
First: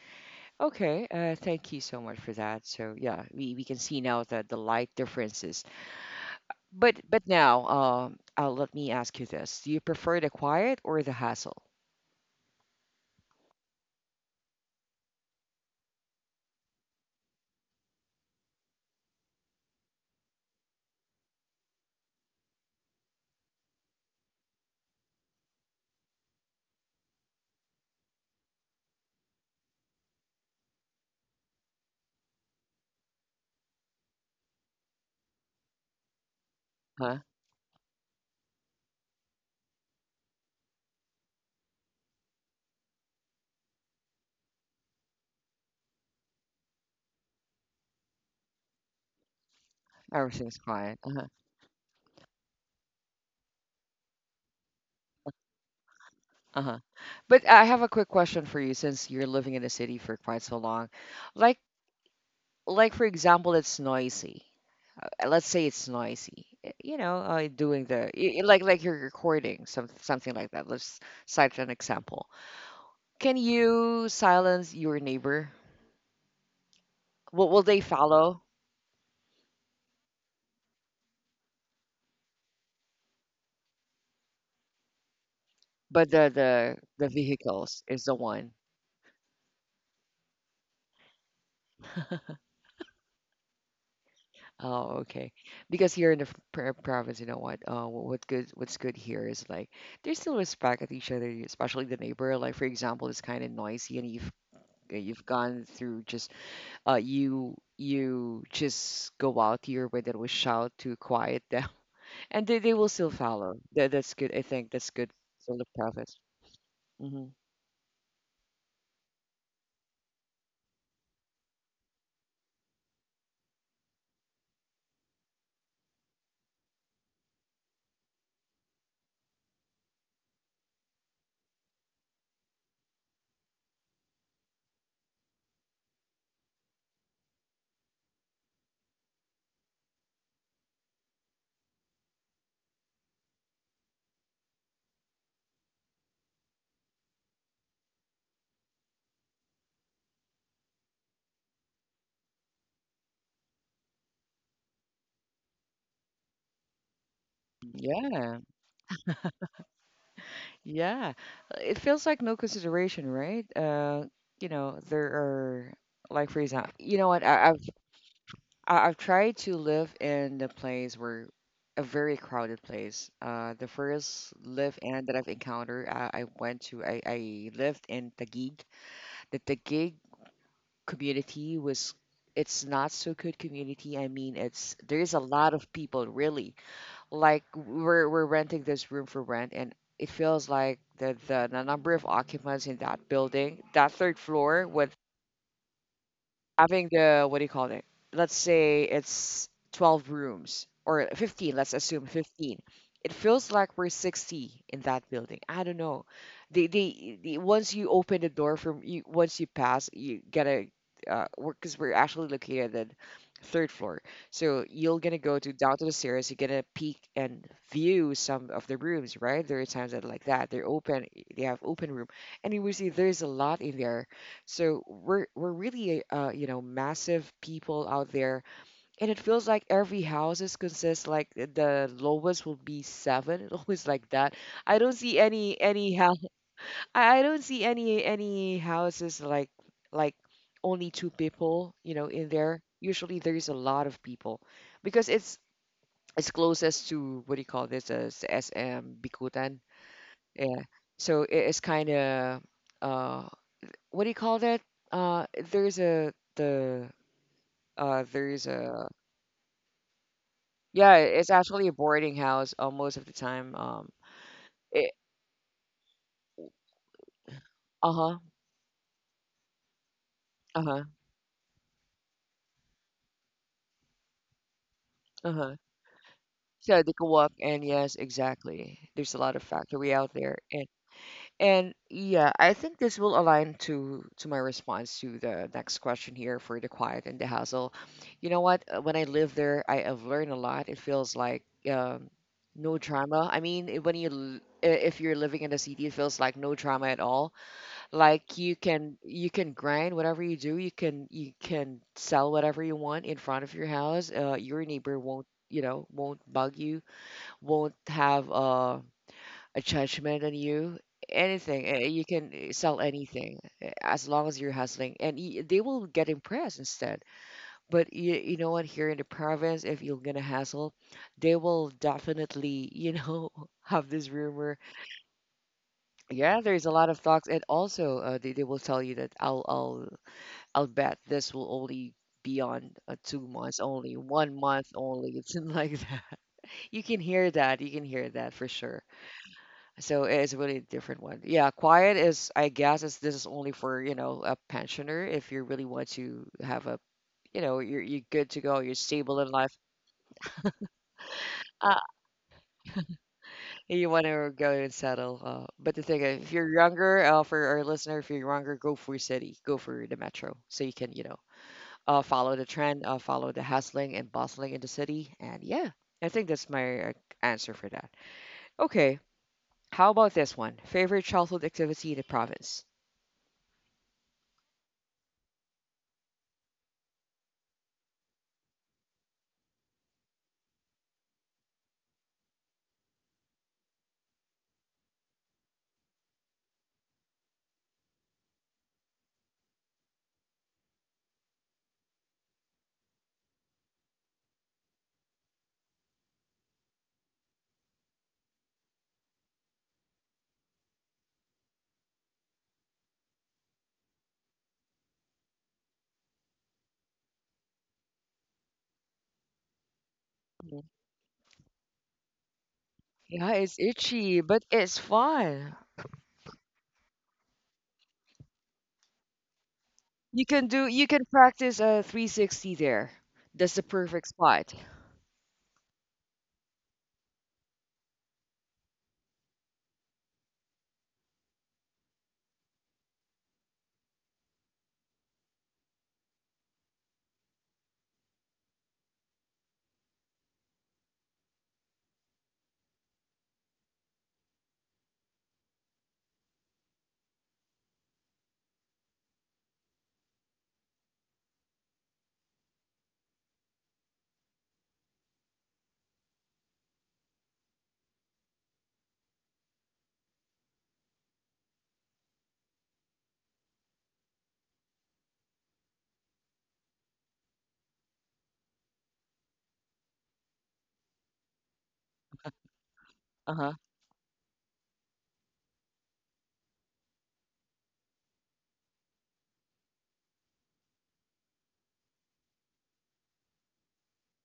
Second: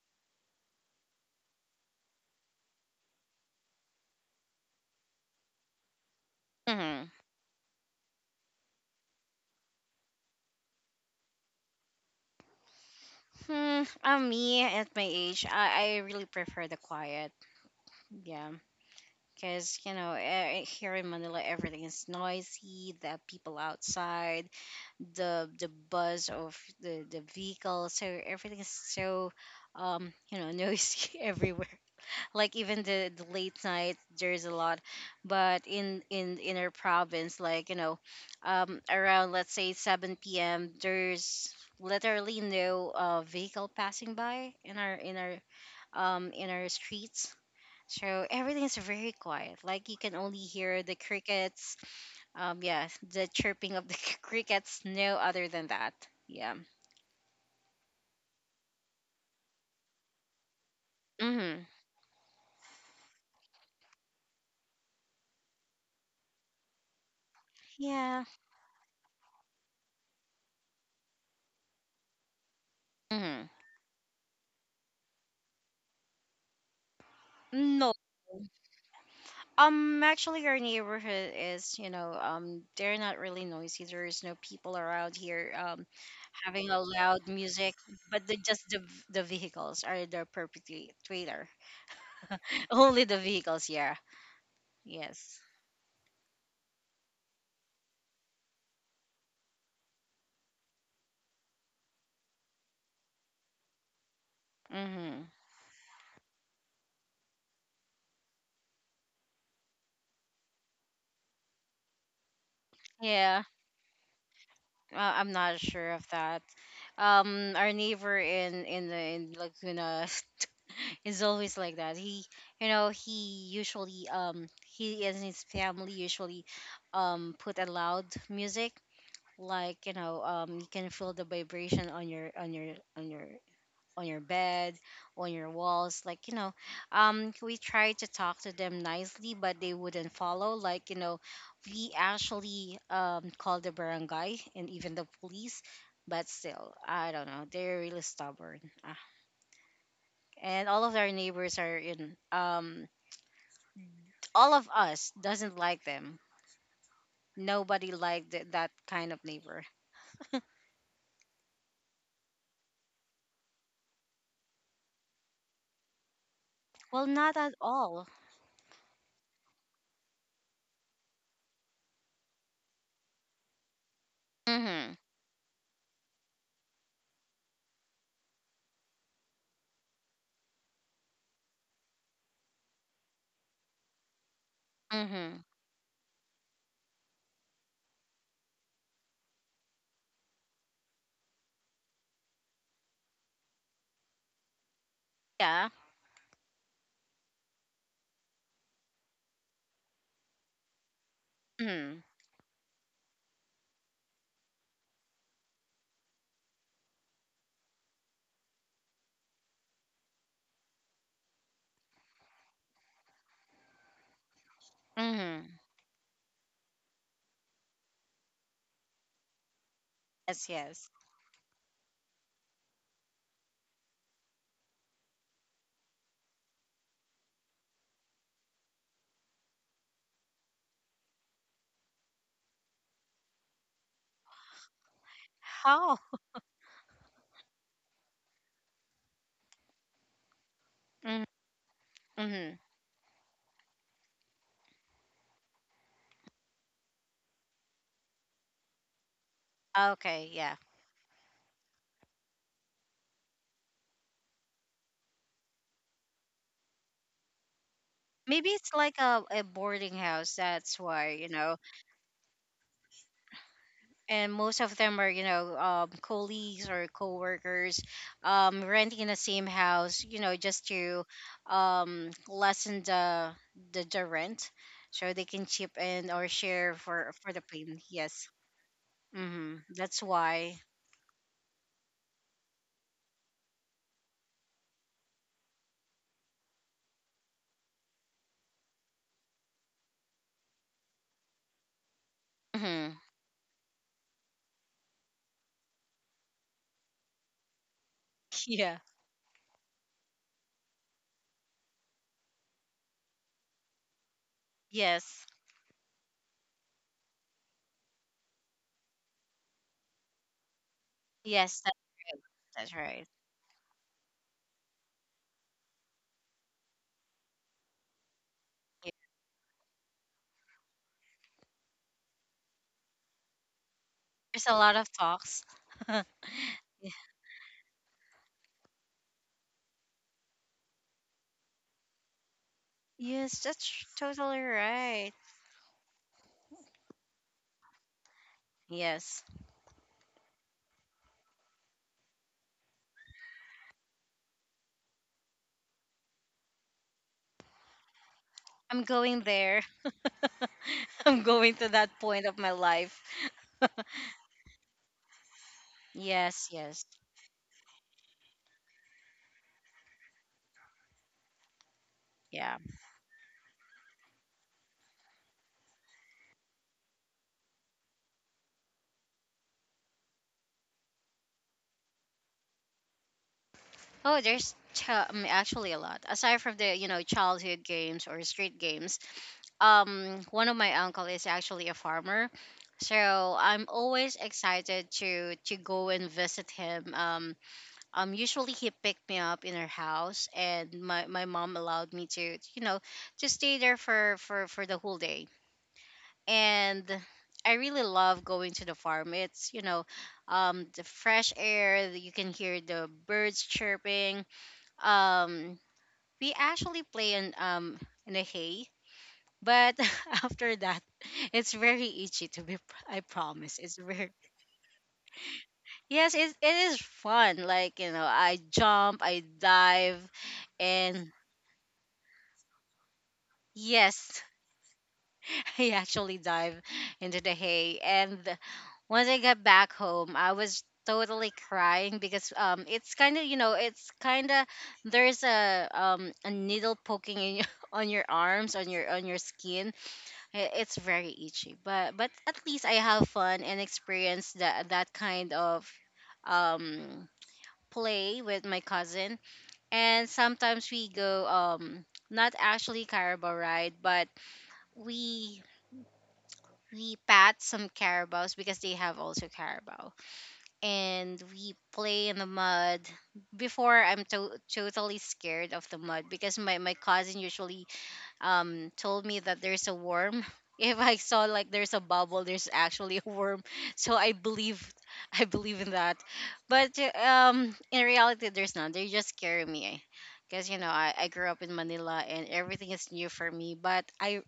S1: Okay, thank you so much for that. So yeah, we can see now that the light differences. But
S2: Mm-hmm.
S1: but now, let me ask you this: do you prefer the quiet or the hassle?
S2: Hmm. Me at my age, I really prefer the quiet. Yeah, because here in Manila, everything is noisy. The people outside, the buzz of the vehicle, so everything is so noisy everywhere. Like, even the late night there's a lot. But in our
S1: Huh?
S2: province, like, around, let's say, 7 p.m., there's literally no vehicle passing by in our, in our streets. So everything is very quiet, like you can only
S1: Everything's
S2: hear the
S1: quiet. Uh-huh.
S2: crickets, yeah, the chirping of the crickets, no other than that. Yeah.
S1: Uh-huh. But I have a quick question for you, since you're living in the city for quite so long. Like
S2: Mm-hmm.
S1: like for example, it's noisy. Let's say it's noisy. You know, doing the
S2: Yeah.
S1: like you're recording something like that. Let's cite an example. Can
S2: Mm-hmm.
S1: you silence your neighbor? Will they
S2: No.
S1: follow?
S2: Actually, our neighborhood is, you know, they're not really noisy. There is no people around here,
S1: But the
S2: having
S1: the
S2: a
S1: the
S2: loud music,
S1: vehicles is the
S2: but
S1: one.
S2: just the vehicles are the perpetuator. Only the vehicles, yeah.
S1: Oh, okay.
S2: Yes.
S1: Because here in the province, you know what? What good? What's good here is like they still respect at each other, especially the neighbor. Like for example, it's kind of noisy, and you've
S2: Mm-hmm.
S1: gone through just you just go out here when there was shout to quiet them, and they will still
S2: Yeah.
S1: follow. That's good. I think that's good
S2: I'm
S1: for
S2: not
S1: the
S2: sure of
S1: province.
S2: that.
S1: Mm-hmm.
S2: Our neighbor in Laguna is always like that. He usually he and his family usually put a loud music, like, you can feel the vibration on your, on your bed, on your walls, like, we tried to talk to them nicely but they wouldn't follow. Like, we actually called the barangay and even the police, but still I don't know, they're really stubborn. Ah. And all of our neighbors, are in all of us doesn't like them. Nobody liked
S1: Yeah.
S2: that kind of neighbor.
S1: Yeah, it feels like no consideration, right? You know, there are like for example, you
S2: Well,
S1: know what?
S2: not at all.
S1: I've tried to live in a place where a very crowded place. The first
S2: Mm-hmm.
S1: live-in that I've encountered, I went to. I lived in Taguig. The Taguig community was. It's not so good community. I mean, it's there's a
S2: Mm-hmm.
S1: lot of people really like we're renting this room for rent and it feels like the number of occupants in that building that third floor when
S2: Yeah.
S1: having the what do you call it? Let's say it's 12 rooms or 15, let's
S2: Mm.
S1: assume 15. It feels like we're 60 in that building. I don't know. The once you open the door from you once you pass, you gotta uh because we're actually located at third floor. So you're gonna go to
S2: Mm.
S1: down to the stairs, you're gonna peek and view some of the rooms, right? There are times that like
S2: Yes.
S1: that. They're
S2: Yes.
S1: open, they have open room. And you will see there's a lot in there so we're really you know massive people out there, and it feels like every house is consists like the lowest will be seven, always like that. I don't see any
S2: How?
S1: house. I don't see any houses like only two
S2: Mm.
S1: people you know in
S2: Mm.
S1: there. Usually there's a lot of people because it's closest to what do you call this as SM Bikutan.
S2: Okay. Yeah.
S1: Yeah, so it- it's kind of. Uh, what do you call that? Uh, there's a the there's
S2: Maybe it's
S1: a
S2: like a boarding house. That's
S1: yeah,
S2: why, you
S1: it's
S2: know.
S1: actually a boarding house most of the time.
S2: And most of
S1: It,
S2: them are, colleagues or coworkers,
S1: uh-huh,
S2: renting in the same house. Just
S1: uh-huh,
S2: to, lessen the rent, so they can
S1: uh-huh.
S2: chip in or share
S1: So they can
S2: for
S1: walk,
S2: for the
S1: and
S2: pain.
S1: yes,
S2: Yes.
S1: exactly. There's a lot of
S2: Mm.
S1: factory
S2: That's
S1: out there,
S2: why.
S1: and yeah, I think this will align to my response to the next question here for the quiet and the hassle. You know what? When I live there, I have learned a lot. It feels like um, no
S2: Mm.
S1: drama. I mean, when you if you're living in a city, it feels like no drama at all. Like
S2: Yeah.
S1: you can grind whatever you do. You can sell whatever you want in front of your house. Your neighbor won't
S2: Yes.
S1: you know won't bug you. Won't have a judgment on you
S2: Yes.
S1: anything
S2: That,
S1: you can
S2: that's
S1: sell
S2: right.
S1: anything as long as you're hustling and they will get impressed instead but you know what here in the province if you're gonna hustle they will definitely you know have this
S2: There's a
S1: rumor
S2: lot of talks.
S1: yeah there's a lot of talks and also they will tell you that I'll I'll bet this will only be on two
S2: Yes,
S1: months
S2: that's
S1: only one
S2: totally
S1: month only
S2: right.
S1: it's like that you can hear that you can hear that for sure.
S2: Yes.
S1: So it's really a really different one. Yeah, quiet is, I guess, is this is only for, you know, a pensioner if you really want to have a, you know, you're good to go, you're
S2: I'm
S1: stable
S2: going
S1: in life.
S2: there. I'm going to
S1: Ah,
S2: that point of my life.
S1: you want to go and settle. But the thing is, if
S2: Yes,
S1: you're
S2: yes.
S1: younger, for our listener, if you're younger, go for city, go for the metro, so you can, you know, follow the
S2: Yeah.
S1: trend, follow the hustling and bustling in the city, and yeah, I think that's my answer for that. Okay, how about this one? Favorite childhood activity in the province?
S2: Oh, there's actually a lot. Aside from the childhood games or street games, one of my uncle is actually a farmer. So I'm always excited to go and visit him. Usually he picked me up in her house and my mom allowed me to, to stay there for for the whole day. And I really love going to the farm. It's, the fresh air, you can hear the birds chirping. um we actually play in, the hay, but after that it's very itchy. I
S1: Yeah, it's
S2: promise, it's very.
S1: itchy, but it's fun.
S2: Yes, it is fun. Like, I jump, I dive.
S1: You can do you can
S2: And
S1: practice a 360 there. That's the perfect
S2: yes,
S1: spot.
S2: I actually dive into the hay. And once I got back home, I was totally crying, because it's kind of, there's a needle poking in on your arms, on your skin. It's very itchy, but at least I have fun and experience that kind of um play with my cousin. And sometimes we go, not actually carabao ride, but we we pat some carabaos, because they have also carabao. And we play in the mud. Before, I'm totally scared of the mud because my cousin usually told me that there's a worm. If I saw like there's a bubble, there's actually a worm.
S1: Uh-huh.
S2: So I believe, I believe in that, but in reality there's none, they just scare me, because I grew up in manila and everything is new for me, but I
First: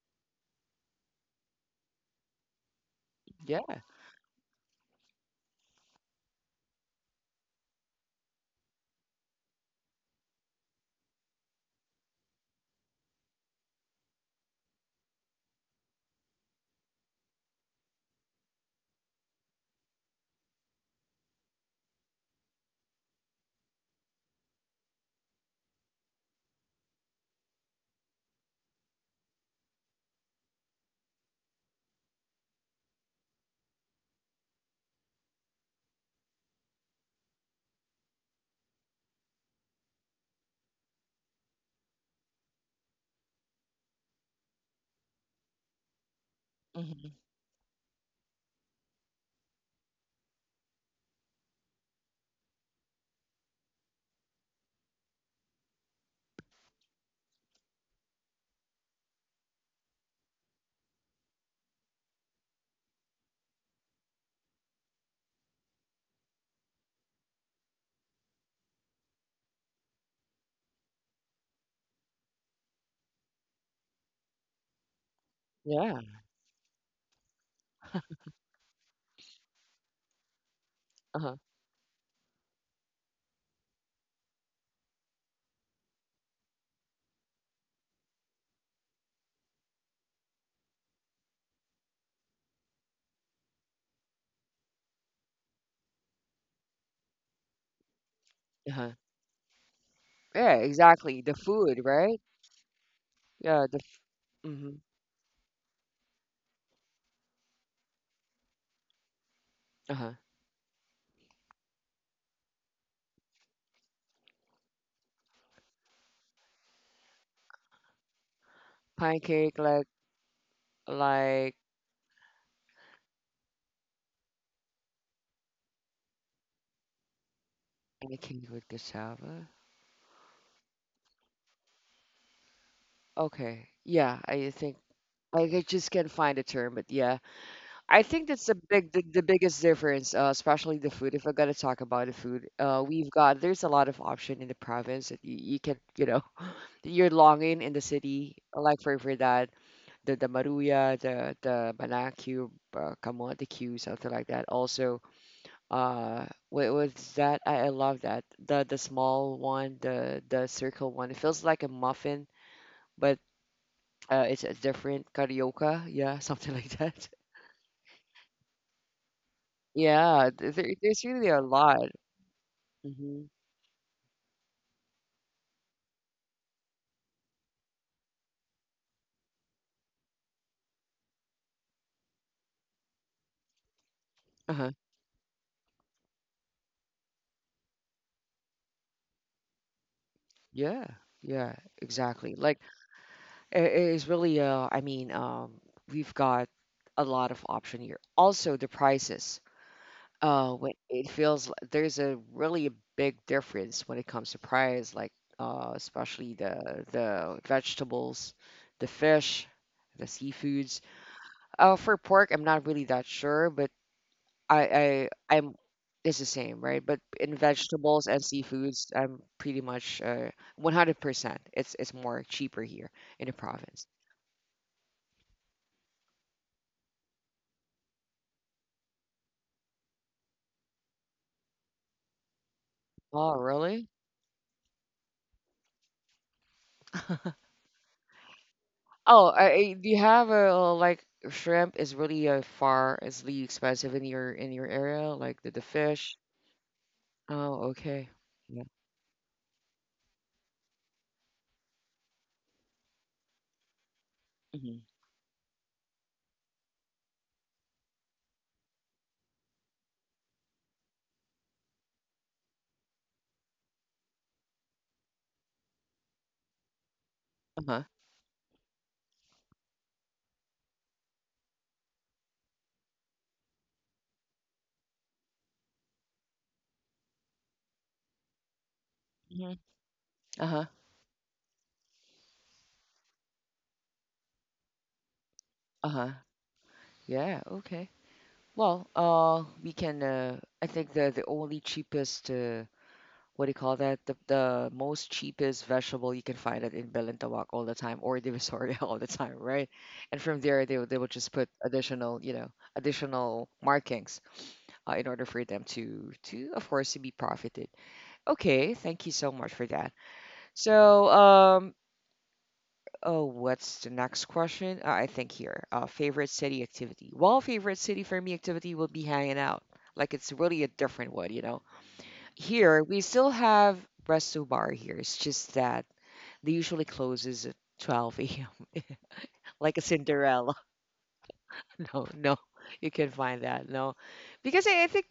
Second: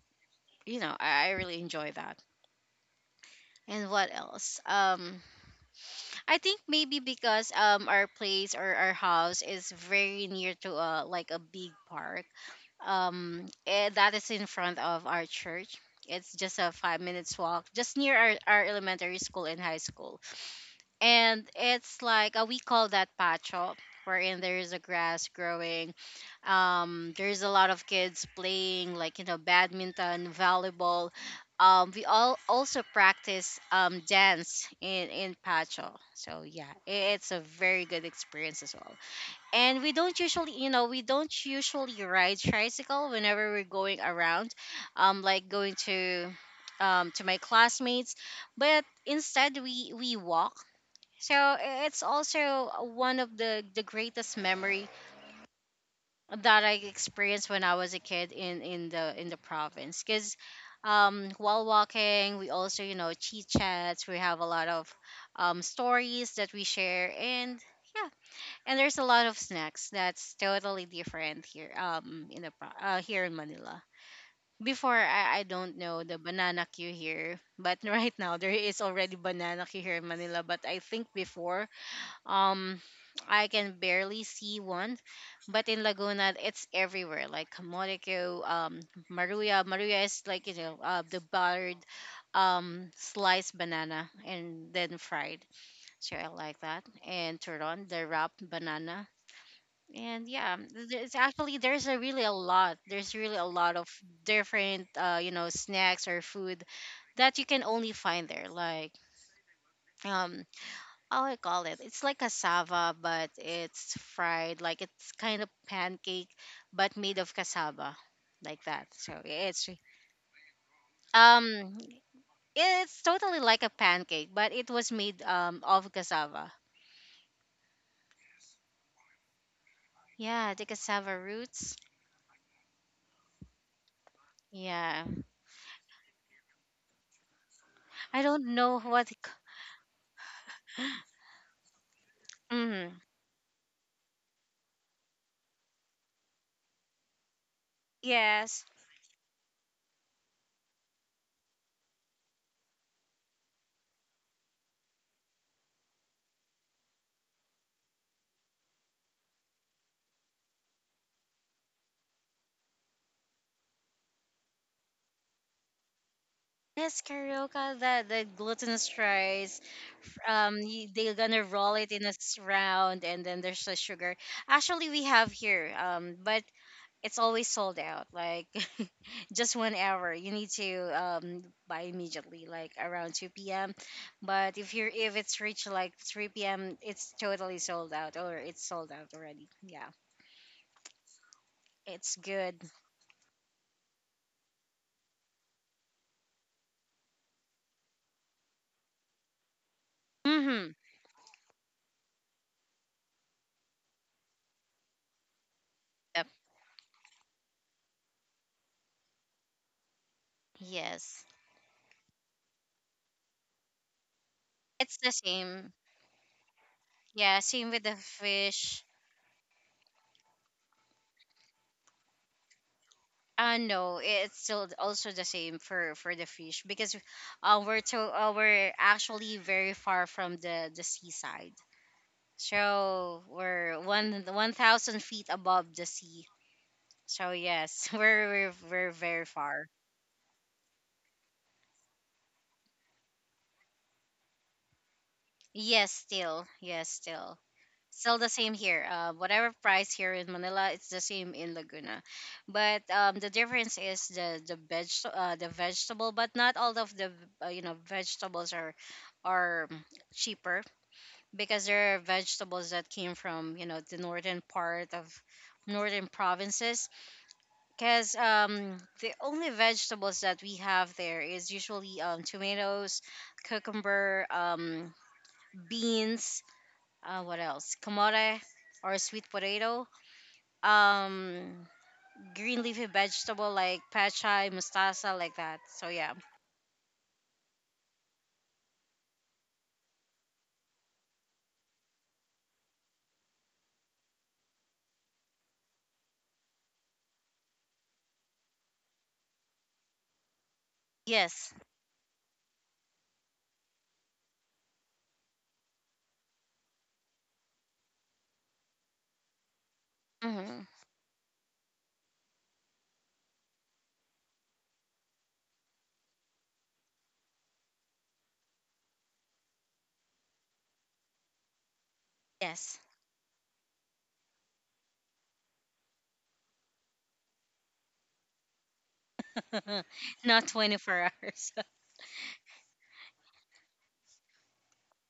S2: you know I really enjoy that.
S1: Yeah.
S2: And what else? I think maybe because our place or our house is very near to a, like, a big park. That is in front of our church. It's just a 5 minutes walk, just near our elementary school and high school. And it's like, we call that pacho, wherein there is a grass growing. There's a lot of kids playing, like, badminton, volleyball. We all also practice dance in pacho. So yeah, it's a very good experience as well. And we don't usually, ride tricycle whenever we're going around, like going
S1: hmm
S2: to my classmates, but instead we walk. So it's also one of the greatest memory that I experienced when I was a kid in the province. Because, while walking, we also, chit chats. We have a lot of, stories that we share, and yeah, and there's a lot of snacks that's totally different here, here in Manila. Before, I don't know
S1: Yeah.
S2: the banana queue here, but right now there is already banana queue here in Manila. But I think
S1: Uh-huh.
S2: before, um, I can barely see one, but in Laguna, it's everywhere. Like Kamoteco, Maruya. Maruya is like, the buttered, sliced banana and then fried. So I like that. And Turon, the wrapped
S1: Uh-huh.
S2: banana. And yeah,
S1: Yeah,
S2: it's
S1: exactly. The
S2: actually,
S1: food,
S2: there's a really
S1: right?
S2: a lot. There's really a
S1: Yeah,
S2: lot
S1: the
S2: of
S1: mm-hmm.
S2: different, snacks or food that you can only find there. Like,
S1: Uh-huh.
S2: um oh, I call it, it's like cassava, but it's fried. Like, it's kind of pancake, but made of cassava, like that. So yeah,
S1: Pancake like
S2: um, it's totally like a pancake, but it was made, of cassava.
S1: pancake with cassava.
S2: Yeah, the cassava roots.
S1: Okay. Yeah, I think
S2: Yeah,
S1: I just can't find a term, but yeah. I
S2: I
S1: think
S2: don't
S1: that's the
S2: know
S1: big
S2: what.
S1: the biggest difference, especially the food. If I gotta talk about the food,
S2: Mm,
S1: we've got there's a lot of option in the province that you can you know that you're longing in the city
S2: yes.
S1: like for that the maruya the banak cube kamote cube something like that. Also, uh, what was that? I love that the small one the circle one. It feels like a muffin, but it's a different carioca, yeah, something like
S2: Yes,
S1: that.
S2: carioca. The glutinous rice.
S1: Yeah, there, there's
S2: They're
S1: really a
S2: gonna roll it
S1: lot.
S2: in a round, and
S1: Mm-hmm.
S2: then there's the sugar. Actually, we have here. But it's always sold out, like just one hour you need to, buy immediately, like around 2 p.m. But
S1: Uh-huh.
S2: if it's reached like 3 p.m., it's totally sold out, or it's sold out already. Yeah.
S1: Yeah. Yeah,
S2: It's
S1: exactly.
S2: good.
S1: Like it is really I mean we've got a lot of option here. Also the prices.
S2: Mm-hmm.
S1: When it feels like there's a really a big difference when it comes to price like
S2: Yep.
S1: especially the vegetables, the fish, the seafoods.
S2: Yes,
S1: For pork I'm not really that sure, but
S2: it's the
S1: I'm
S2: same,
S1: it's the same, right? But in
S2: yeah, same with the
S1: vegetables and
S2: fish.
S1: seafoods, I'm pretty much 100%. It's more cheaper here in the
S2: Uh
S1: province.
S2: no, it's still also the same for the fish because we're to we're actually very far from the seaside. So
S1: Oh,
S2: we're
S1: really?
S2: one one thousand feet above the sea. So yes, we're very
S1: Oh,
S2: far.
S1: do you have a like shrimp is really it's really expensive in your area, like the
S2: Yes,
S1: fish.
S2: still. Yes, still.
S1: Oh, okay.
S2: Still the same
S1: Yeah.
S2: here. Whatever price here in Manila, it's the same in Laguna, but the difference is the
S1: hmm
S2: veg the vegetable. But not all of the vegetables are cheaper because there are vegetables that came from, you know, the northern part of northern provinces
S1: Uh-huh.
S2: because the only vegetables that we have there is usually tomatoes, cucumber, beans, what else? Kamote or sweet
S1: hmm
S2: potato,
S1: Uh-huh.
S2: um, green leafy vegetable like pachai, mustasa, like that. So
S1: Uh-huh.
S2: yeah.
S1: Yeah, okay. We can I think the only cheapest what do you call that? The most cheapest vegetable you can find it in Balintawak all the time or Divisoria all the time, right? And from there, they will just put
S2: Yes.
S1: additional, additional markings in order for them of course, to be profited. Okay, thank you so much for that.
S2: hmm
S1: So, oh, what's the next question? I think here, favorite city activity. Well, favorite city for me activity will be hanging out. Like it's really a different one, you know,
S2: Yes.
S1: here, we still have resto bar here. It's just that they usually closes at 12 a.m. like a
S2: Not
S1: Cinderella.
S2: 24 hours.
S1: No, no, you can find that. No, because I think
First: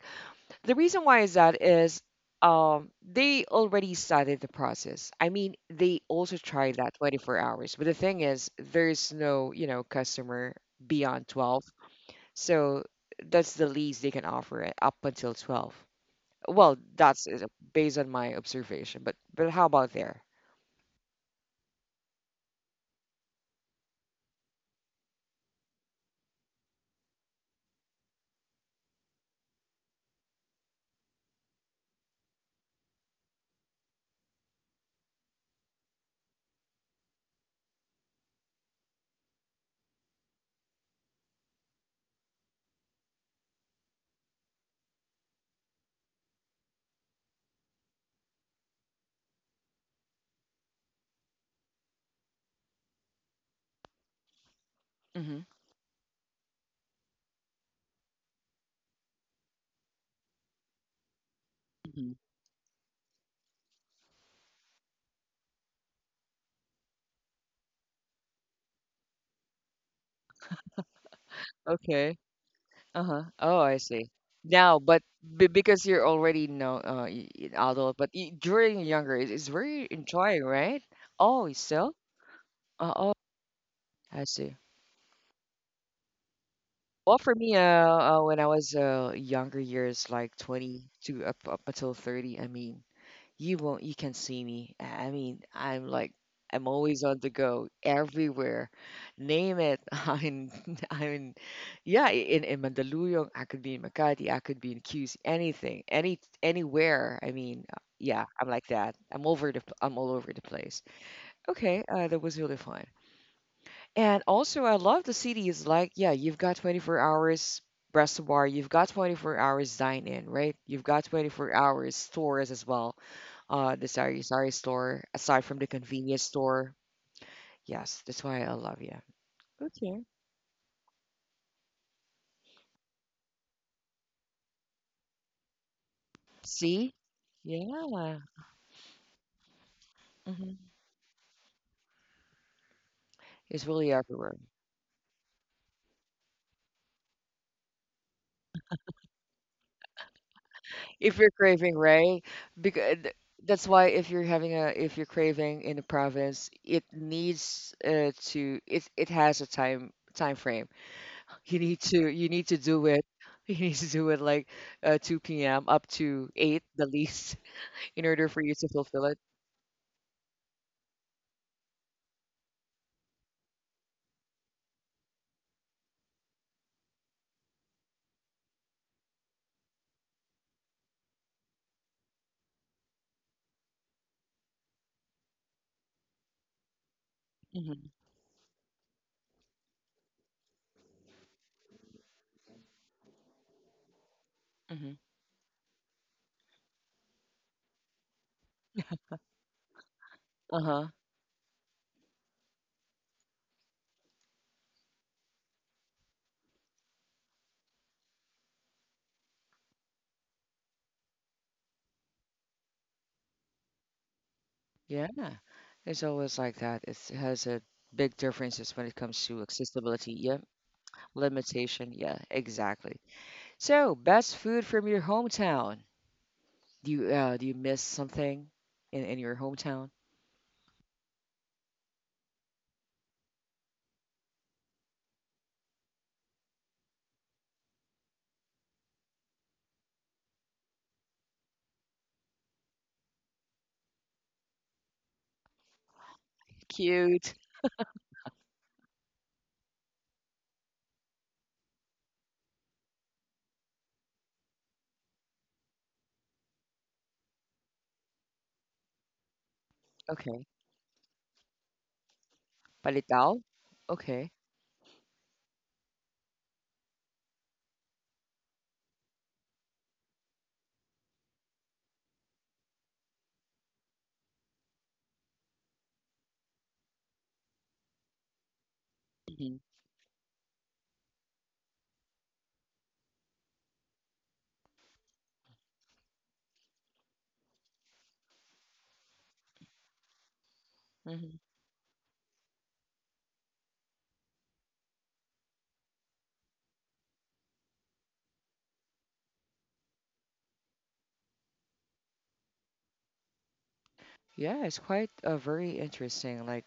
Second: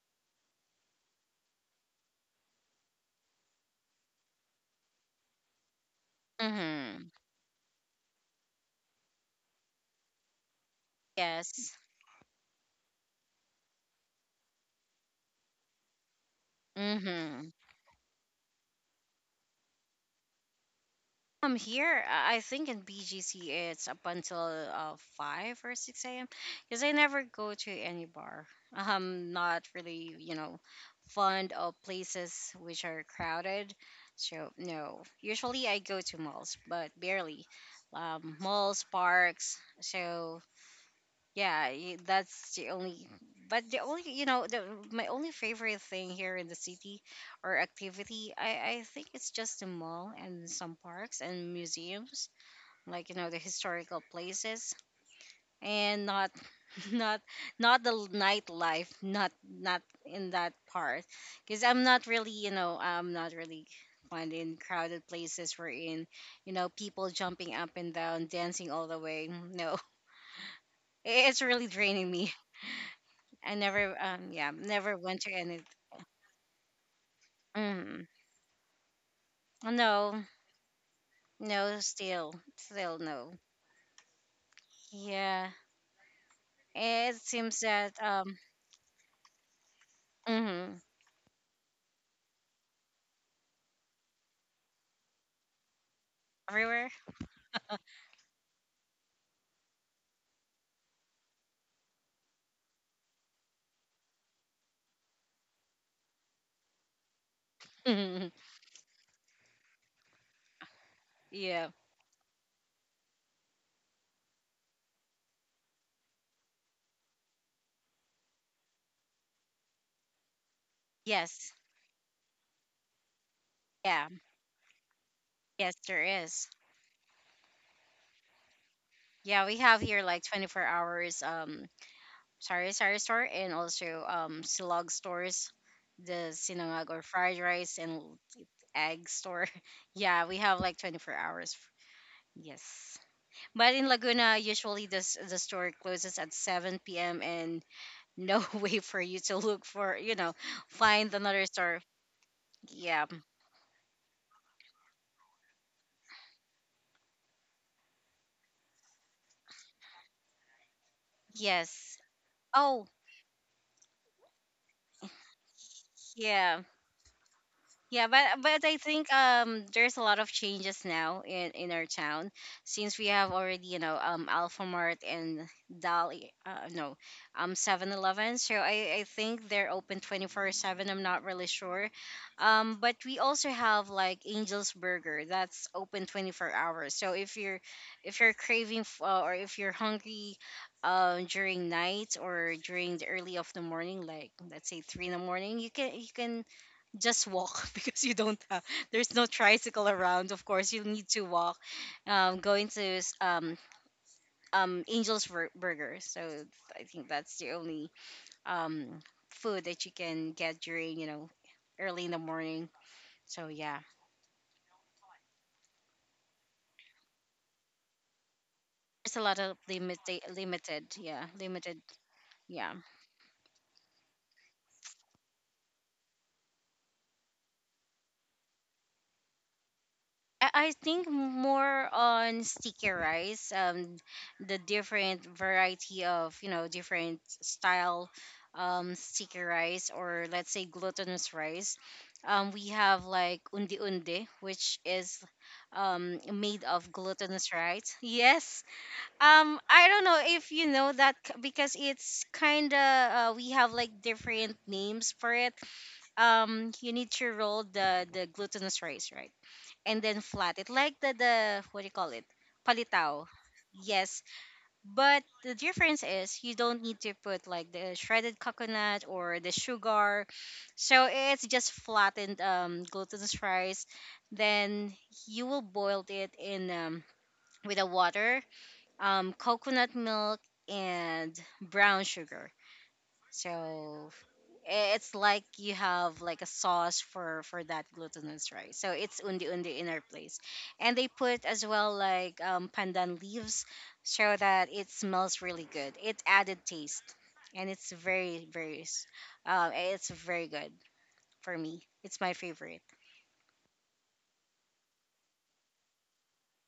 S1: the reason why is that is they already started the process. I mean, they also tried that
S2: hmm
S1: 24 hours, but the thing is, there's no, you know, customer beyond 12,
S2: Yes.
S1: so that's the least they can offer it up until 12. Well, that's
S2: hmm
S1: Based on my observation, but how about there?
S2: I'm here. I think in BGC it's up until five or six a.m. because I never go to any bar. I'm not really, you know, fond of places which are crowded. So no, usually I go to malls, but barely. Malls, parks. So yeah, that's the only. But the only, you know, the, my only favorite thing here in the city or activity, I think it's just the mall and some parks and museums, like, you know, the historical places,
S1: Mm-hmm.
S2: and not, not, not the nightlife, not in that part, because I'm not
S1: Hmm.
S2: really, you know, I'm not really fond in crowded places we're in, you know, people jumping up and down, dancing all the way. No, it's really draining
S1: Okay.
S2: me.
S1: Uh-huh.
S2: I
S1: Oh, I
S2: never,
S1: see.
S2: yeah,
S1: Now,
S2: never
S1: but
S2: went to
S1: b
S2: any.
S1: because you're already no adult,
S2: Mm,
S1: but y during younger, it's very
S2: no,
S1: enjoying, right? Oh, it's
S2: no,
S1: so?
S2: still, still
S1: Oh,
S2: no.
S1: I see.
S2: Yeah, it
S1: Well, for me,
S2: seems that
S1: when I was younger years, like
S2: mhm,
S1: 20 to up until 30, I mean, you won't. You can see me. I mean, I'm
S2: everywhere.
S1: always on the go, everywhere. Name it. I'm, in- yeah. In Mandaluyong, I could be in Makati. I could be in QC. Anything, anywhere. I mean, yeah. I'm like that. I'm all over the place.
S2: Yeah.
S1: Okay, that was really fun. And also, I love the city. Is like, yeah, you've got 24 hours restaurant, you've got 24 hours dine in, right? You've got
S2: Yes.
S1: 24 hours stores as well, uh, the
S2: Yeah.
S1: sari sari store aside from the
S2: Yes, there
S1: convenience
S2: is.
S1: store. Yes, that's why I love you.
S2: Yeah, we have
S1: Okay.
S2: here like 24 hours sari sari store and also silog stores, the sinangag
S1: See.
S2: or fried rice
S1: Yeah.
S2: and egg store. Yeah, we have
S1: Hmm.
S2: like 24 hours. Yes.
S1: It's
S2: But in
S1: really everywhere.
S2: Laguna, usually this the store closes at 7 p.m. and no way for you to look for, you know, find
S1: If you're
S2: another
S1: craving,
S2: store.
S1: right? Because
S2: Yeah.
S1: that's why if you're having a if you're craving in the province, it needs to it it has a time frame.
S2: Yes.
S1: You need to
S2: Oh,
S1: do it you need to do it like 2 p.m up to
S2: yeah.
S1: 8 the least in
S2: Yeah,
S1: order for you
S2: but
S1: to
S2: I
S1: fulfill
S2: think
S1: it.
S2: there's a lot of changes now in our town since we have already, you know, Alpha Mart and Dali, uh, no, Seven Eleven. So I think they're open 24/7. I'm not really sure. Um, but we also have like Angel's Burger that's open 24 hours. So
S1: Hmm.
S2: if you're craving or if you're hungry during night or during the early of the morning, like let's say 3 in the morning, you can just walk because you don't have there's no tricycle around, of course you
S1: Hmm.
S2: need to walk going to Angel's Burger. So I think that's the only um food that you can get during, you know, early in the morning. So yeah.
S1: Yeah, it's always like that. It's, it has a big differences when it
S2: It's a
S1: comes
S2: lot
S1: to
S2: of
S1: accessibility.
S2: limited,
S1: Yeah,
S2: limited, yeah, limited.
S1: limitation. Yeah,
S2: Yeah,
S1: exactly. So, best food from your hometown. Do you miss something in your hometown?
S2: I think more on sticky rice, the different variety of, you know, different style, sticky rice or let's say glutinous rice. We have like undi undi, which is made of
S1: Cute.
S2: glutinous rice. Yes. I don't know if you know that because it's kind of we have like different names for it. You need to roll the glutinous rice, right? And then
S1: Okay.
S2: flat it like the what do you call it, palitao.
S1: Palitao.
S2: Yes,
S1: Okay.
S2: but the difference is you don't need to put like the shredded coconut or the sugar, so it's just flattened glutinous rice, then you will boil it in with a water,
S1: Hmm.
S2: coconut milk, and brown sugar. So I- it's like you have like a sauce for that glutinous rice, so it's undi undi in our place. And they
S1: Hmm.
S2: put as well like pandan leaves so that it smells really good, it added taste. And it's very good. For me, it's my favorite.
S1: Yeah, it's quite very interesting. Like,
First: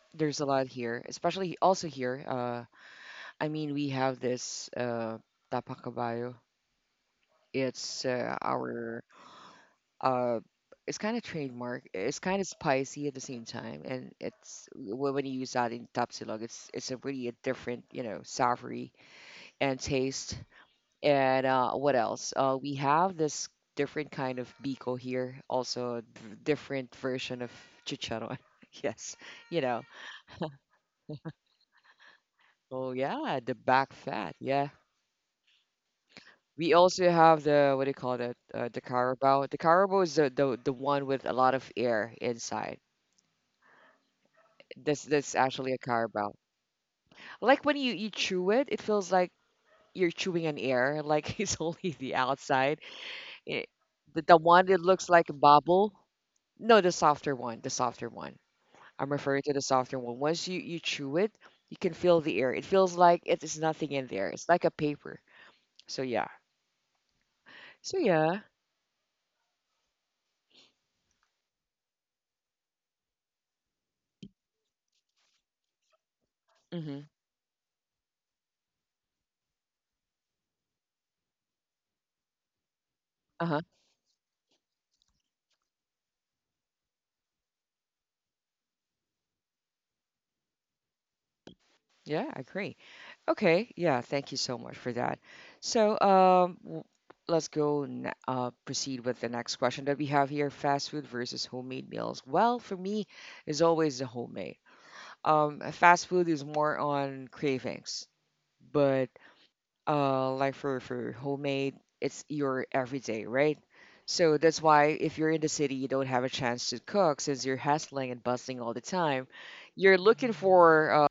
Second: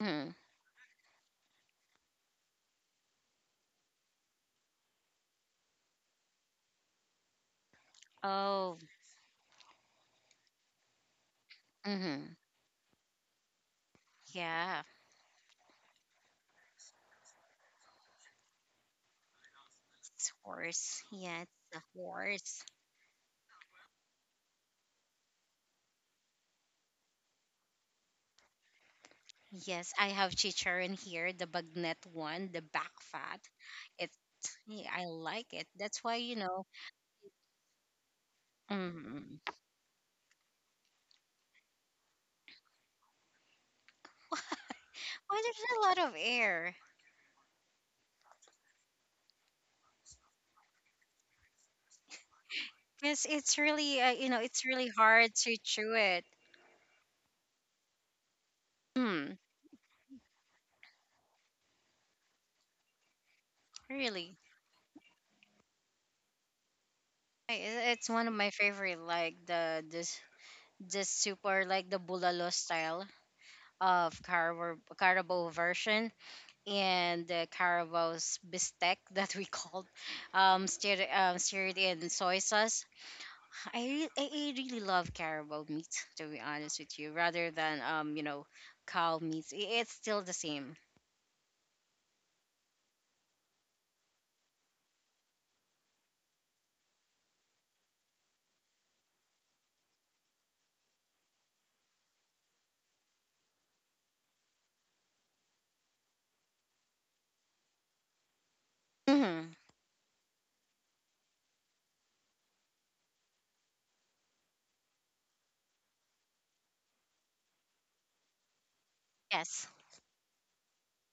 S2: Mhm.
S1: there's a lot here, especially also here. I mean, we have this Tapakabayo. It's
S2: Oh.
S1: our uh it's kind of trademark, it's
S2: hmm
S1: kind of spicy at the same time and it's
S2: yeah,
S1: when you use that in tapsilog, it's a really a different, you know, savory and
S2: it's
S1: taste.
S2: horse, yeah,
S1: And
S2: it's a
S1: what else, uh,
S2: horse.
S1: we have this different kind of biko here, also different version of chicharon yes, you know.
S2: Yes, I have chicharon here, the bagnet one, the back
S1: Oh yeah,
S2: fat.
S1: the back
S2: It,
S1: fat, yeah.
S2: yeah, I like it. That's why, you know.
S1: We also have the, what do you call that, the
S2: Mm,
S1: carabao, the carabao is the one with a lot of air inside. This is
S2: oh,
S1: actually a
S2: there's a lot of
S1: carabao.
S2: air.
S1: Like when you chew it, it feels like you're chewing an air, like it's only the outside.
S2: Yes, it's
S1: It,
S2: really you
S1: the
S2: know, it's
S1: one that
S2: really
S1: looks like a
S2: hard to chew
S1: bubble.
S2: it.
S1: No, the softer one. I'm
S2: Mm,
S1: referring to the softer one. Once you chew it, you can feel the air. It feels like it is nothing in there.
S2: really,
S1: It's like a paper. So yeah. So
S2: it's one of
S1: yeah.
S2: my favorite. Like the this this soup or like the bulalo style of Carabo, Carabo version,
S1: Mm-hmm.
S2: and the Carabo's bistec that we called stir, stirred in soy sauce.
S1: Uh-huh.
S2: I, re- I really love caribou meat, to be honest with you, rather than you know, cow meat. It's still the same.
S1: Yeah, I agree. Okay, yeah, thank you so much for that. So, let's go n proceed with the next question that we have here, fast food versus homemade meals. Well, for me, is always the homemade. Fast food is more on cravings, but
S2: Mm-hmm.
S1: like for homemade, it's your everyday, right? So that's why if you're in the city, you don't have a chance to cook since you're hustling and bustling all the time.
S2: Yes.
S1: You're looking for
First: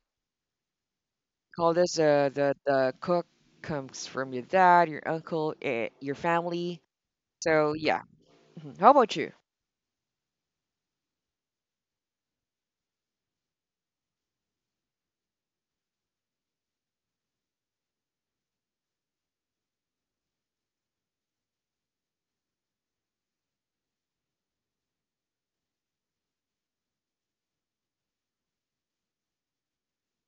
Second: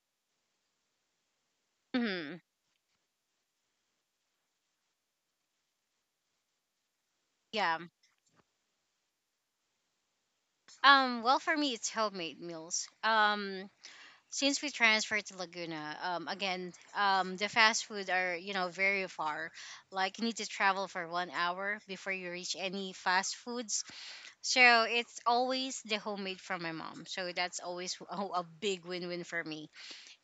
S1: call this
S2: Mm-hmm.
S1: the cook comes from your dad, your uncle, eh, your family.
S2: Yeah.
S1: So yeah. Mhm. How about you?
S2: Well, for me, it's homemade meals. Um, since we transferred to Laguna, again, the fast food are, you know, very far. Like you need to travel for 1 hour before you reach any fast foods. So it's always the homemade from my mom. So that's always a big win-win for me.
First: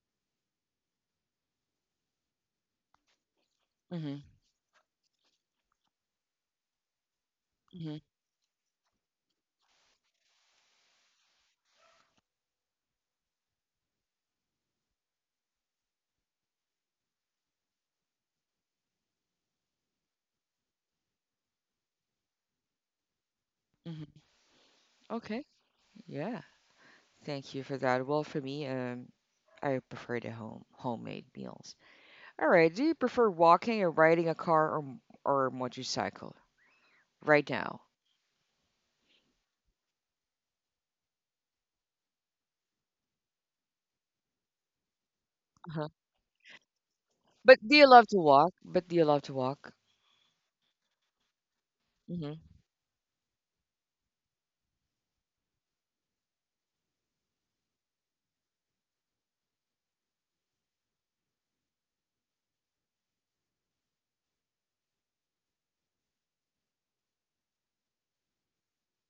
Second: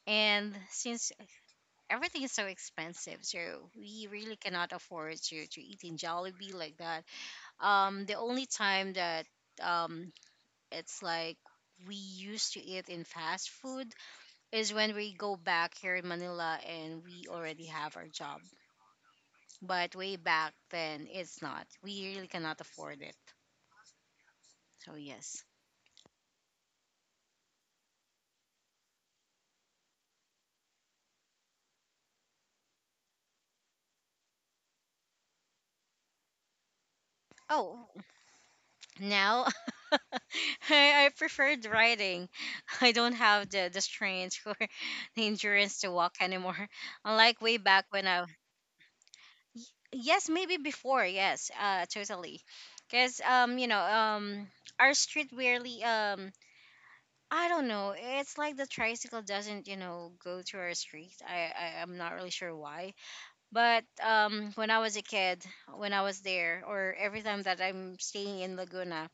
S2: And since everything is so expensive, so we
S1: Hmm.
S2: really cannot afford to eat in Jollibee like that.
S1: Hmm.
S2: The only time that um it's like we used to eat in fast food is when we go back here in Manila and we already have our job. But way back then, it's not. We really cannot afford it.
S1: Hmm.
S2: So yes.
S1: Okay. Yeah. Thank you for that. Well, for me, I prefer the homemade meals. All right. Do you prefer walking or riding a car or motorcycle right now?
S2: Oh, now I, I preferred riding. I don't have the strength or the endurance to
S1: Uh-huh.
S2: walk anymore. Unlike way
S1: But do
S2: back
S1: you
S2: when
S1: love to walk?
S2: y- yes, maybe before, yes, totally.
S1: Hmm.
S2: Because, you know, our street rarely, I don't know, it's like the tricycle doesn't, you know, go to our street. I'm not really sure why. But when I was a kid, when I was there, or every time that I'm staying in Laguna,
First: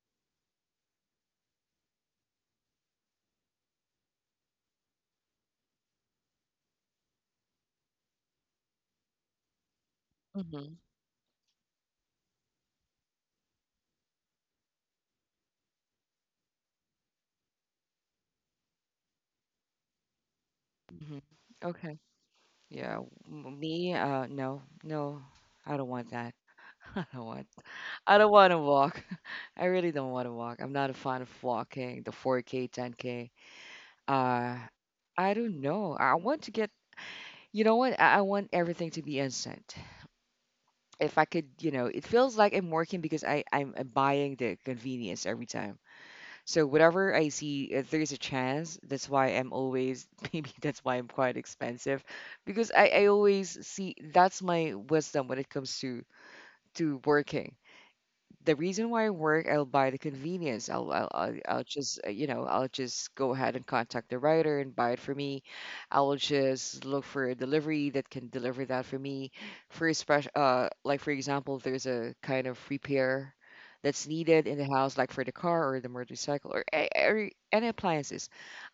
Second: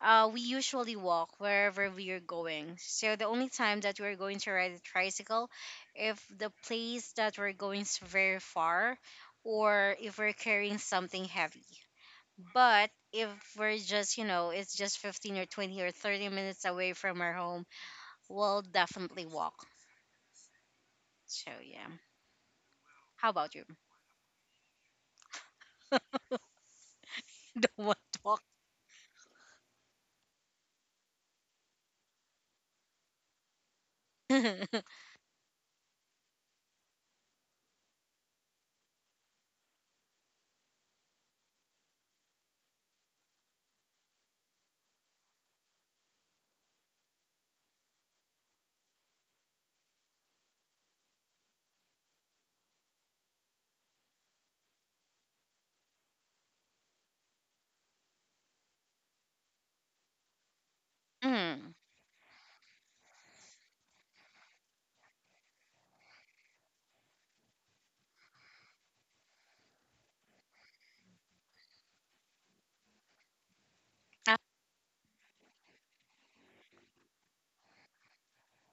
S2: we usually walk wherever we are going. So the only time that we're going to ride a tricycle, if the place that we're going is very far, or if we're
S1: Hmm.
S2: carrying something heavy. But if we're just, you know, it's just 15 or 20 or 30 minutes away from our home, we'll definitely walk.
S1: Hmm.
S2: So yeah.
S1: Okay. Yeah.
S2: How about you?
S1: Me, no, no, I don't want that. I don't want
S2: Don't want
S1: I
S2: to
S1: don't
S2: walk.
S1: want to walk. I really don't want to walk. I'm not a fan of walking, the 4K, 10K. Uh, I don't know. I want to get, you know what? I want everything to be instant. If I could, you know, it feels like I'm working because I'm buying the convenience every time. So whatever I see, if there's a chance, that's why I'm always, maybe that's why I'm quite expensive because I always see that's my wisdom when it comes to working. The reason why I work, I'll buy the convenience. I'll
S2: Mm.
S1: just, you know, I'll just go ahead and contact the writer and buy it for me. I will just look for a delivery that can deliver that for me. For a special, like for example, if there's a kind of repair that's
S2: Uh,
S1: needed in the house, like for the car or the motorcycle or every, any appliances,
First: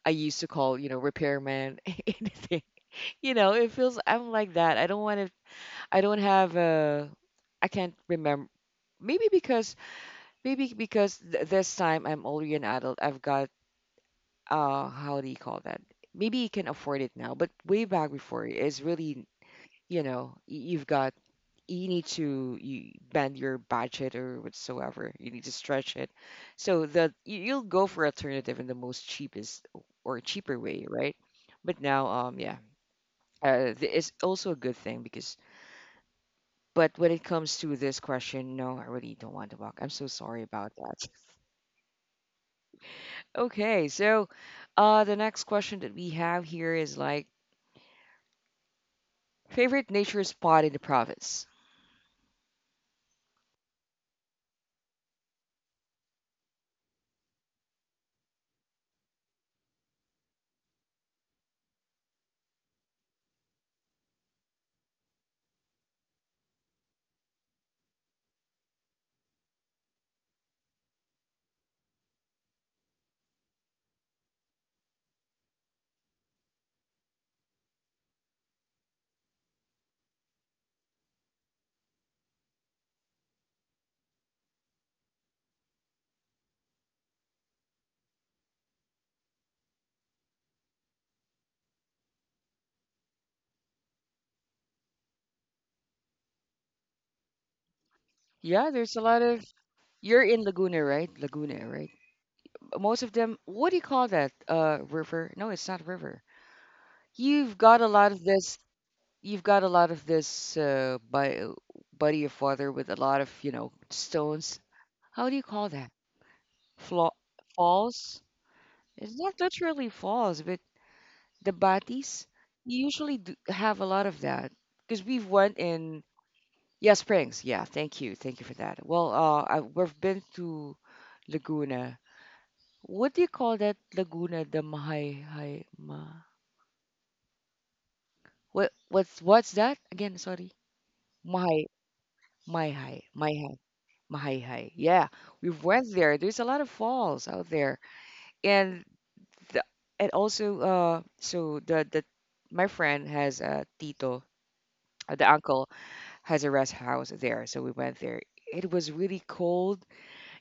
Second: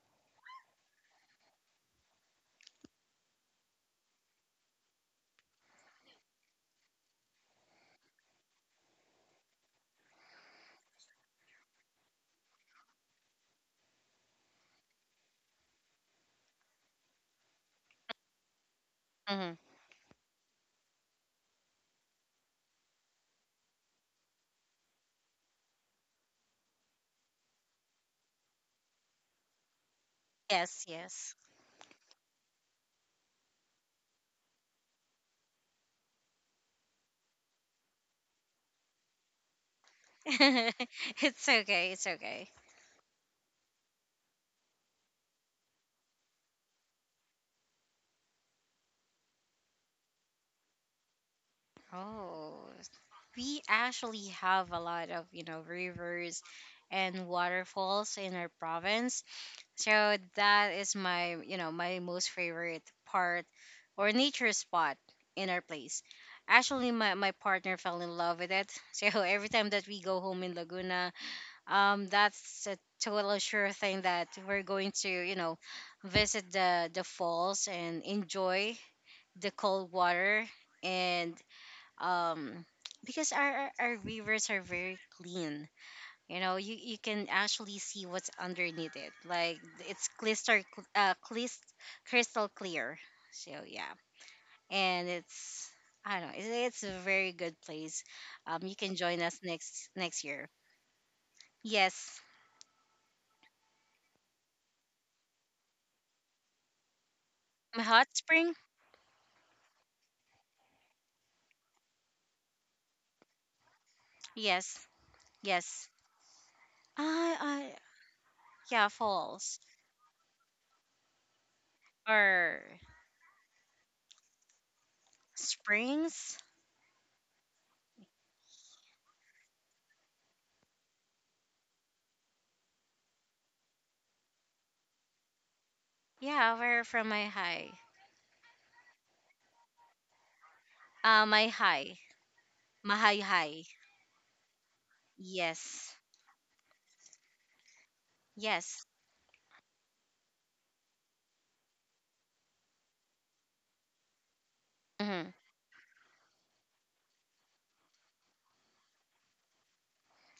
S1: I used to call, you know, repairman, anything. You know, it feels I'm like that. I don't want to. I don't have a. I can't remember. Maybe because this time I'm already an adult. I've got how do you call that? Maybe you can afford it now, but way back before is really,
S2: mhm.
S1: you know, you've got you need to you bend your budget or whatsoever. You need to stretch it. So that you'll go for alternative in the most cheapest or cheaper
S2: Yes,
S1: way, right?
S2: yes.
S1: But now, yeah, it's also a good thing because. But when it comes to this question, no, I really don't want to walk. I'm so sorry about that.
S2: It's okay. It's okay.
S1: Okay, so the next question that we have here is like favorite nature spot in the province.
S2: Oh, we actually have a lot of, you know, rivers and waterfalls in our province. So that is my, you know, my most favorite part or nature spot in our place. Actually, my partner fell in love with it. So every time that we go home in Laguna, that's a total sure thing that we're going to, you know, visit the falls and enjoy the cold water and um because our rivers are very clean, you know, you can actually see what's underneath it, like it's crystal uh, clis- crystal clear. So yeah. And it's, I don't know, it's a very good place. Um,
S1: Yeah,
S2: you
S1: there's
S2: can
S1: a lot
S2: join us
S1: of.
S2: next
S1: You're
S2: next
S1: in
S2: year.
S1: Laguna, right? Laguna, right?
S2: Yes,
S1: Most of them. What do you call that? River? No, it's not river. You've
S2: my
S1: got a
S2: hot
S1: lot of
S2: spring.
S1: this. You've got a lot of this by, body of water with a lot of, you know, stones.
S2: Yes.
S1: How do you call
S2: Yes.
S1: that? Flaw,
S2: I
S1: falls.
S2: Yeah,
S1: It's not
S2: falls.
S1: literally falls, but the batis,
S2: Or
S1: you usually do have a lot of that because we've went in,
S2: springs,
S1: yeah, springs, yeah, thank you for that. Well I, we've been to Laguna, what do you call that Laguna the mahay hai ma,
S2: yeah. Where from my high.
S1: what what's that again, sorry,
S2: Uh, my
S1: mahay,
S2: high.
S1: mai hai,
S2: Mahay
S1: mai hai,
S2: high.
S1: mahay hai, yeah, we've went
S2: Yes.
S1: there, there's a lot of falls out there and
S2: Yes.
S1: the, and also uh so the my friend has a tito,
S2: Mm-hmm.
S1: the uncle has a rest house there. So we went there. It was really cold.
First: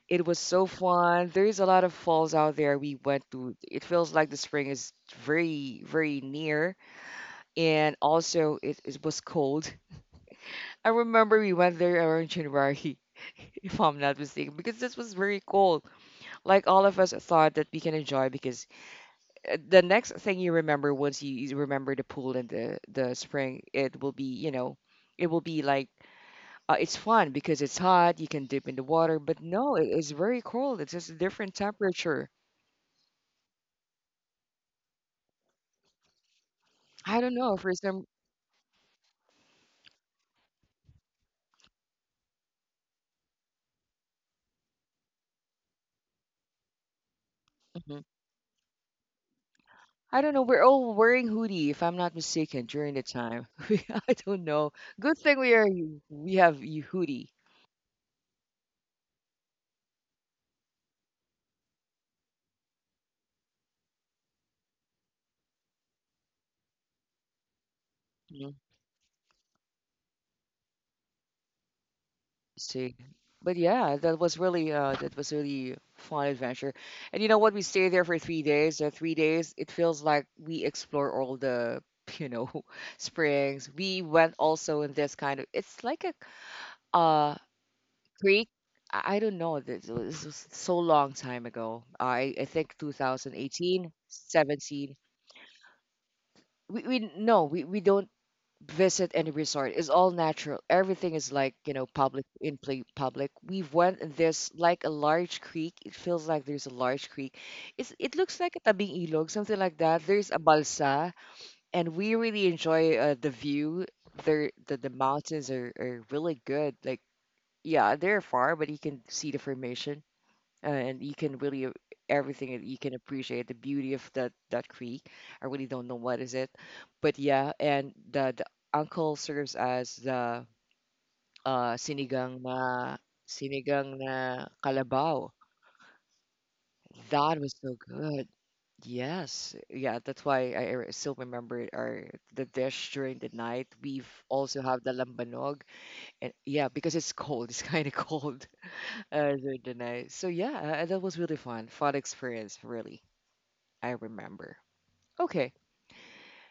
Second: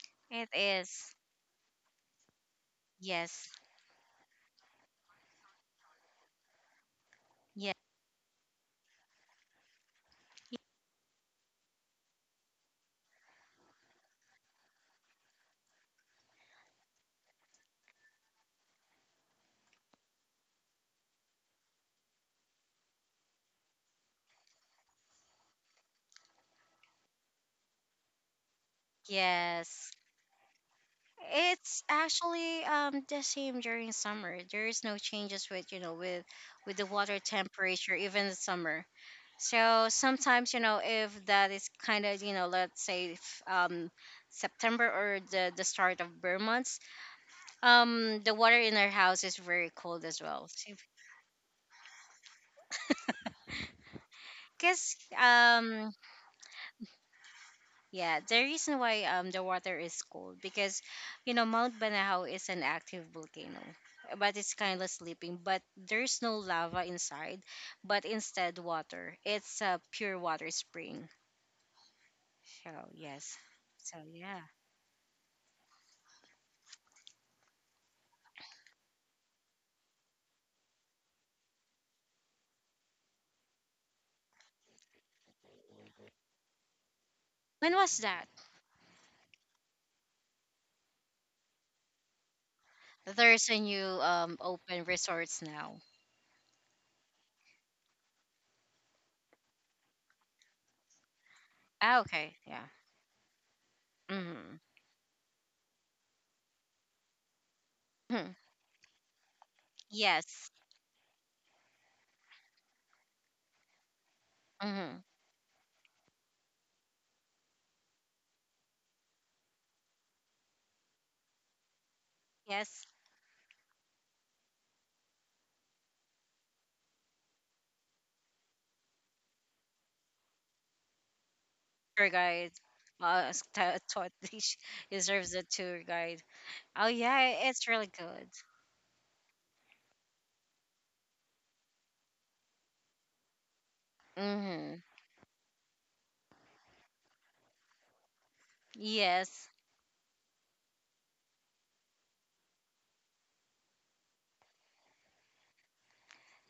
S1: It was
S2: It
S1: so
S2: is.
S1: fun. There is a lot of falls out there. We went
S2: Yes.
S1: to. It feels like the spring is very, very near,
S2: Yes.
S1: and also it was cold. I remember we went there around January, if I'm not mistaken, because this was very cold. Like all of us thought that we can enjoy because the next thing you remember once you remember the pool and the spring, it will be, you know, it will be like uh, it's fun because it's hot. You can dip in the water, but no,
S2: Yes.
S1: it's very cold. It's just a different
S2: It's
S1: temperature.
S2: actually the same during summer. There is no changes with, you know, with the water
S1: I don't know for
S2: temperature
S1: some.
S2: even in summer. So sometimes, you know, if that is kind of, you know, let's say if, September or the start of bare months,
S1: Mhm.
S2: the water in our house is very cold as
S1: I don't know.
S2: well.
S1: We're all wearing hoodie, if I'm not mistaken, during the time. I don't know.
S2: Because
S1: Good thing we are. We have you hoodie.
S2: yeah, the reason why the water is cold because, you know, Mount Banahaw is an active volcano, eh, but it's kind of sleeping. But there's no lava inside, but
S1: Mhm.
S2: instead water. It's a pure water spring. So
S1: See,
S2: yes,
S1: but yeah,
S2: so yeah.
S1: that was really fun adventure. And you know what? We stayed there for 3 days. The 3 days, it feels like we explore all the you know springs. We went also in this kind of. It's like a uh
S2: When was that?
S1: creek. I don't know. This was so long time ago. I think two thousand
S2: There's a new
S1: eighteen,
S2: open
S1: 17.
S2: resorts now.
S1: We don't visit any resort. It's all natural. Everything is like, you know,
S2: Ah,
S1: public
S2: okay,
S1: in
S2: yeah.
S1: play public. We went in this
S2: Mm-hmm.
S1: like a large creek. It feels like there's a large creek. It
S2: hmm
S1: looks like a tabing ilog, something like that. There's a
S2: Yes.
S1: balsa and we really enjoy the view. The
S2: Mm-hmm.
S1: mountains are really good. Like yeah, they're far, but you can see the formation and you can everything that you
S2: Yes.
S1: can appreciate the beauty of that creek. I really don't know what is it, but yeah, and the uncle serves as the uh
S2: Tour
S1: sinigang
S2: guide.
S1: na
S2: Uh, t-
S1: sinigang
S2: t-
S1: na kalabaw.
S2: deserves a tour guide. Oh
S1: That
S2: yeah,
S1: was
S2: it's
S1: so
S2: really
S1: good.
S2: good.
S1: Yes, yeah, that's why still remember our the dish during the night. We've also have
S2: Mhm.
S1: the lambanog, and yeah, because it's cold, it's kind of cold
S2: Yes.
S1: during the night. So yeah, that was really fun, fun experience, really. I remember. Okay.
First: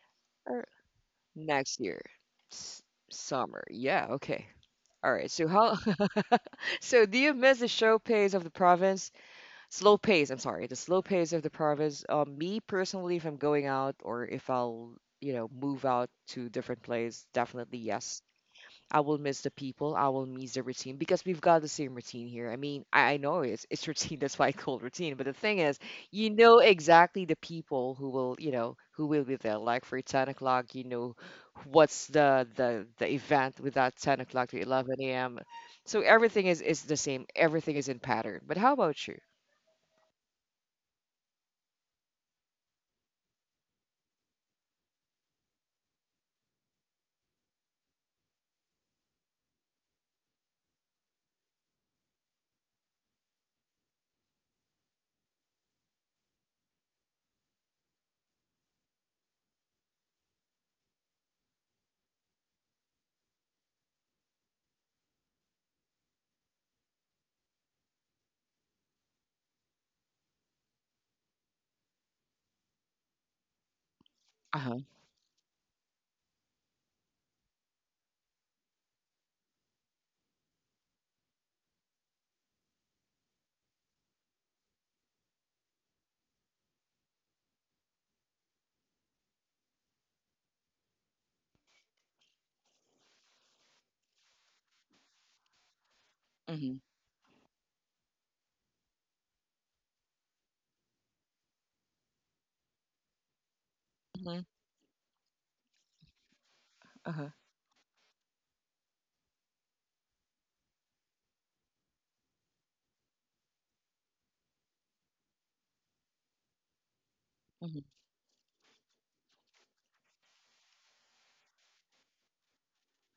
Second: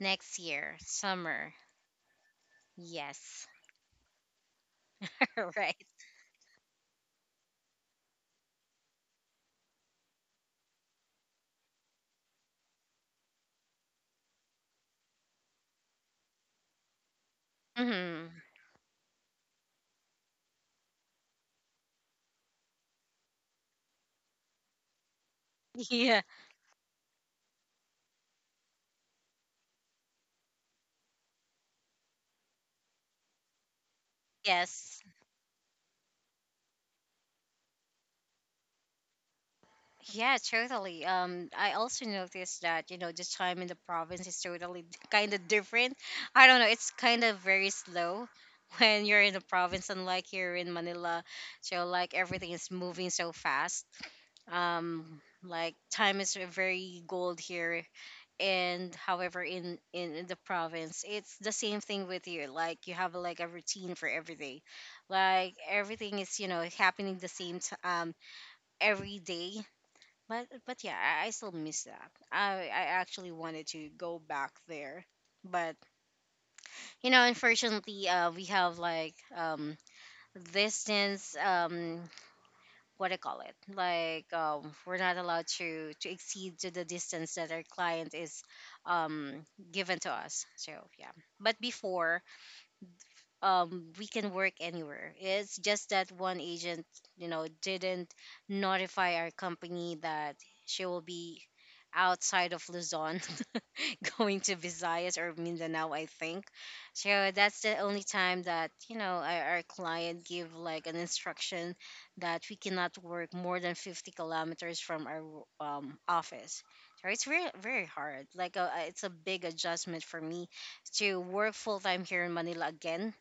S2: Next
S1: All right.
S2: year, summer.
S1: Next year. S-
S2: Yes.
S1: Summer. Yeah, okay. All right. So
S2: Right.
S1: how So do you miss the show pace of the province? Slow pace, I'm sorry. The slow pace of the province. Me personally, if I'm going out or if I'll, move out to different place, definitely yes.
S2: Mhm.
S1: I will miss the people. I will miss the routine because we've got the same routine here. I mean, I know it's routine. That's why I call it routine. But the thing is,
S2: Yeah.
S1: you know exactly the people who will be there. Like for 10 o'clock, you know what's the event with that 10 o'clock to
S2: Yes.
S1: 11 a.m. So everything is the same. Everything is in pattern. But how about you?
S2: Yeah, totally. Um, I also noticed that, you know, the time in the province is totally kind of different. I don't know, it's kind of very slow when you're in the province unlike here in Manila. So like everything is moving so fast. Um, like time is very gold here, and however in, in the province it's the same thing with you, like you have like a routine for every day, like everything is, you know, happening the same every day. But yeah, I still miss that. I actually wanted to go back
S1: Uh huh.
S2: there, but, you know, unfortunately we have like distance, what I call it. Like we're not allowed to exceed to the distance that our client is um, given to us. So yeah. But before we can work anywhere. It's just that one
S1: Mm-hmm.
S2: agent didn't notify our company that she will be outside of Luzon,
S1: Mm-hmm.
S2: going to Visayas or Mindanao, I think.
S1: Uh-huh.
S2: So that's the only time that our client give like an instruction that we cannot work more than 50 kilometers from our office. So it's very
S1: Hmm.
S2: very hard, like it's a big adjustment for me to work full time here in Manila again.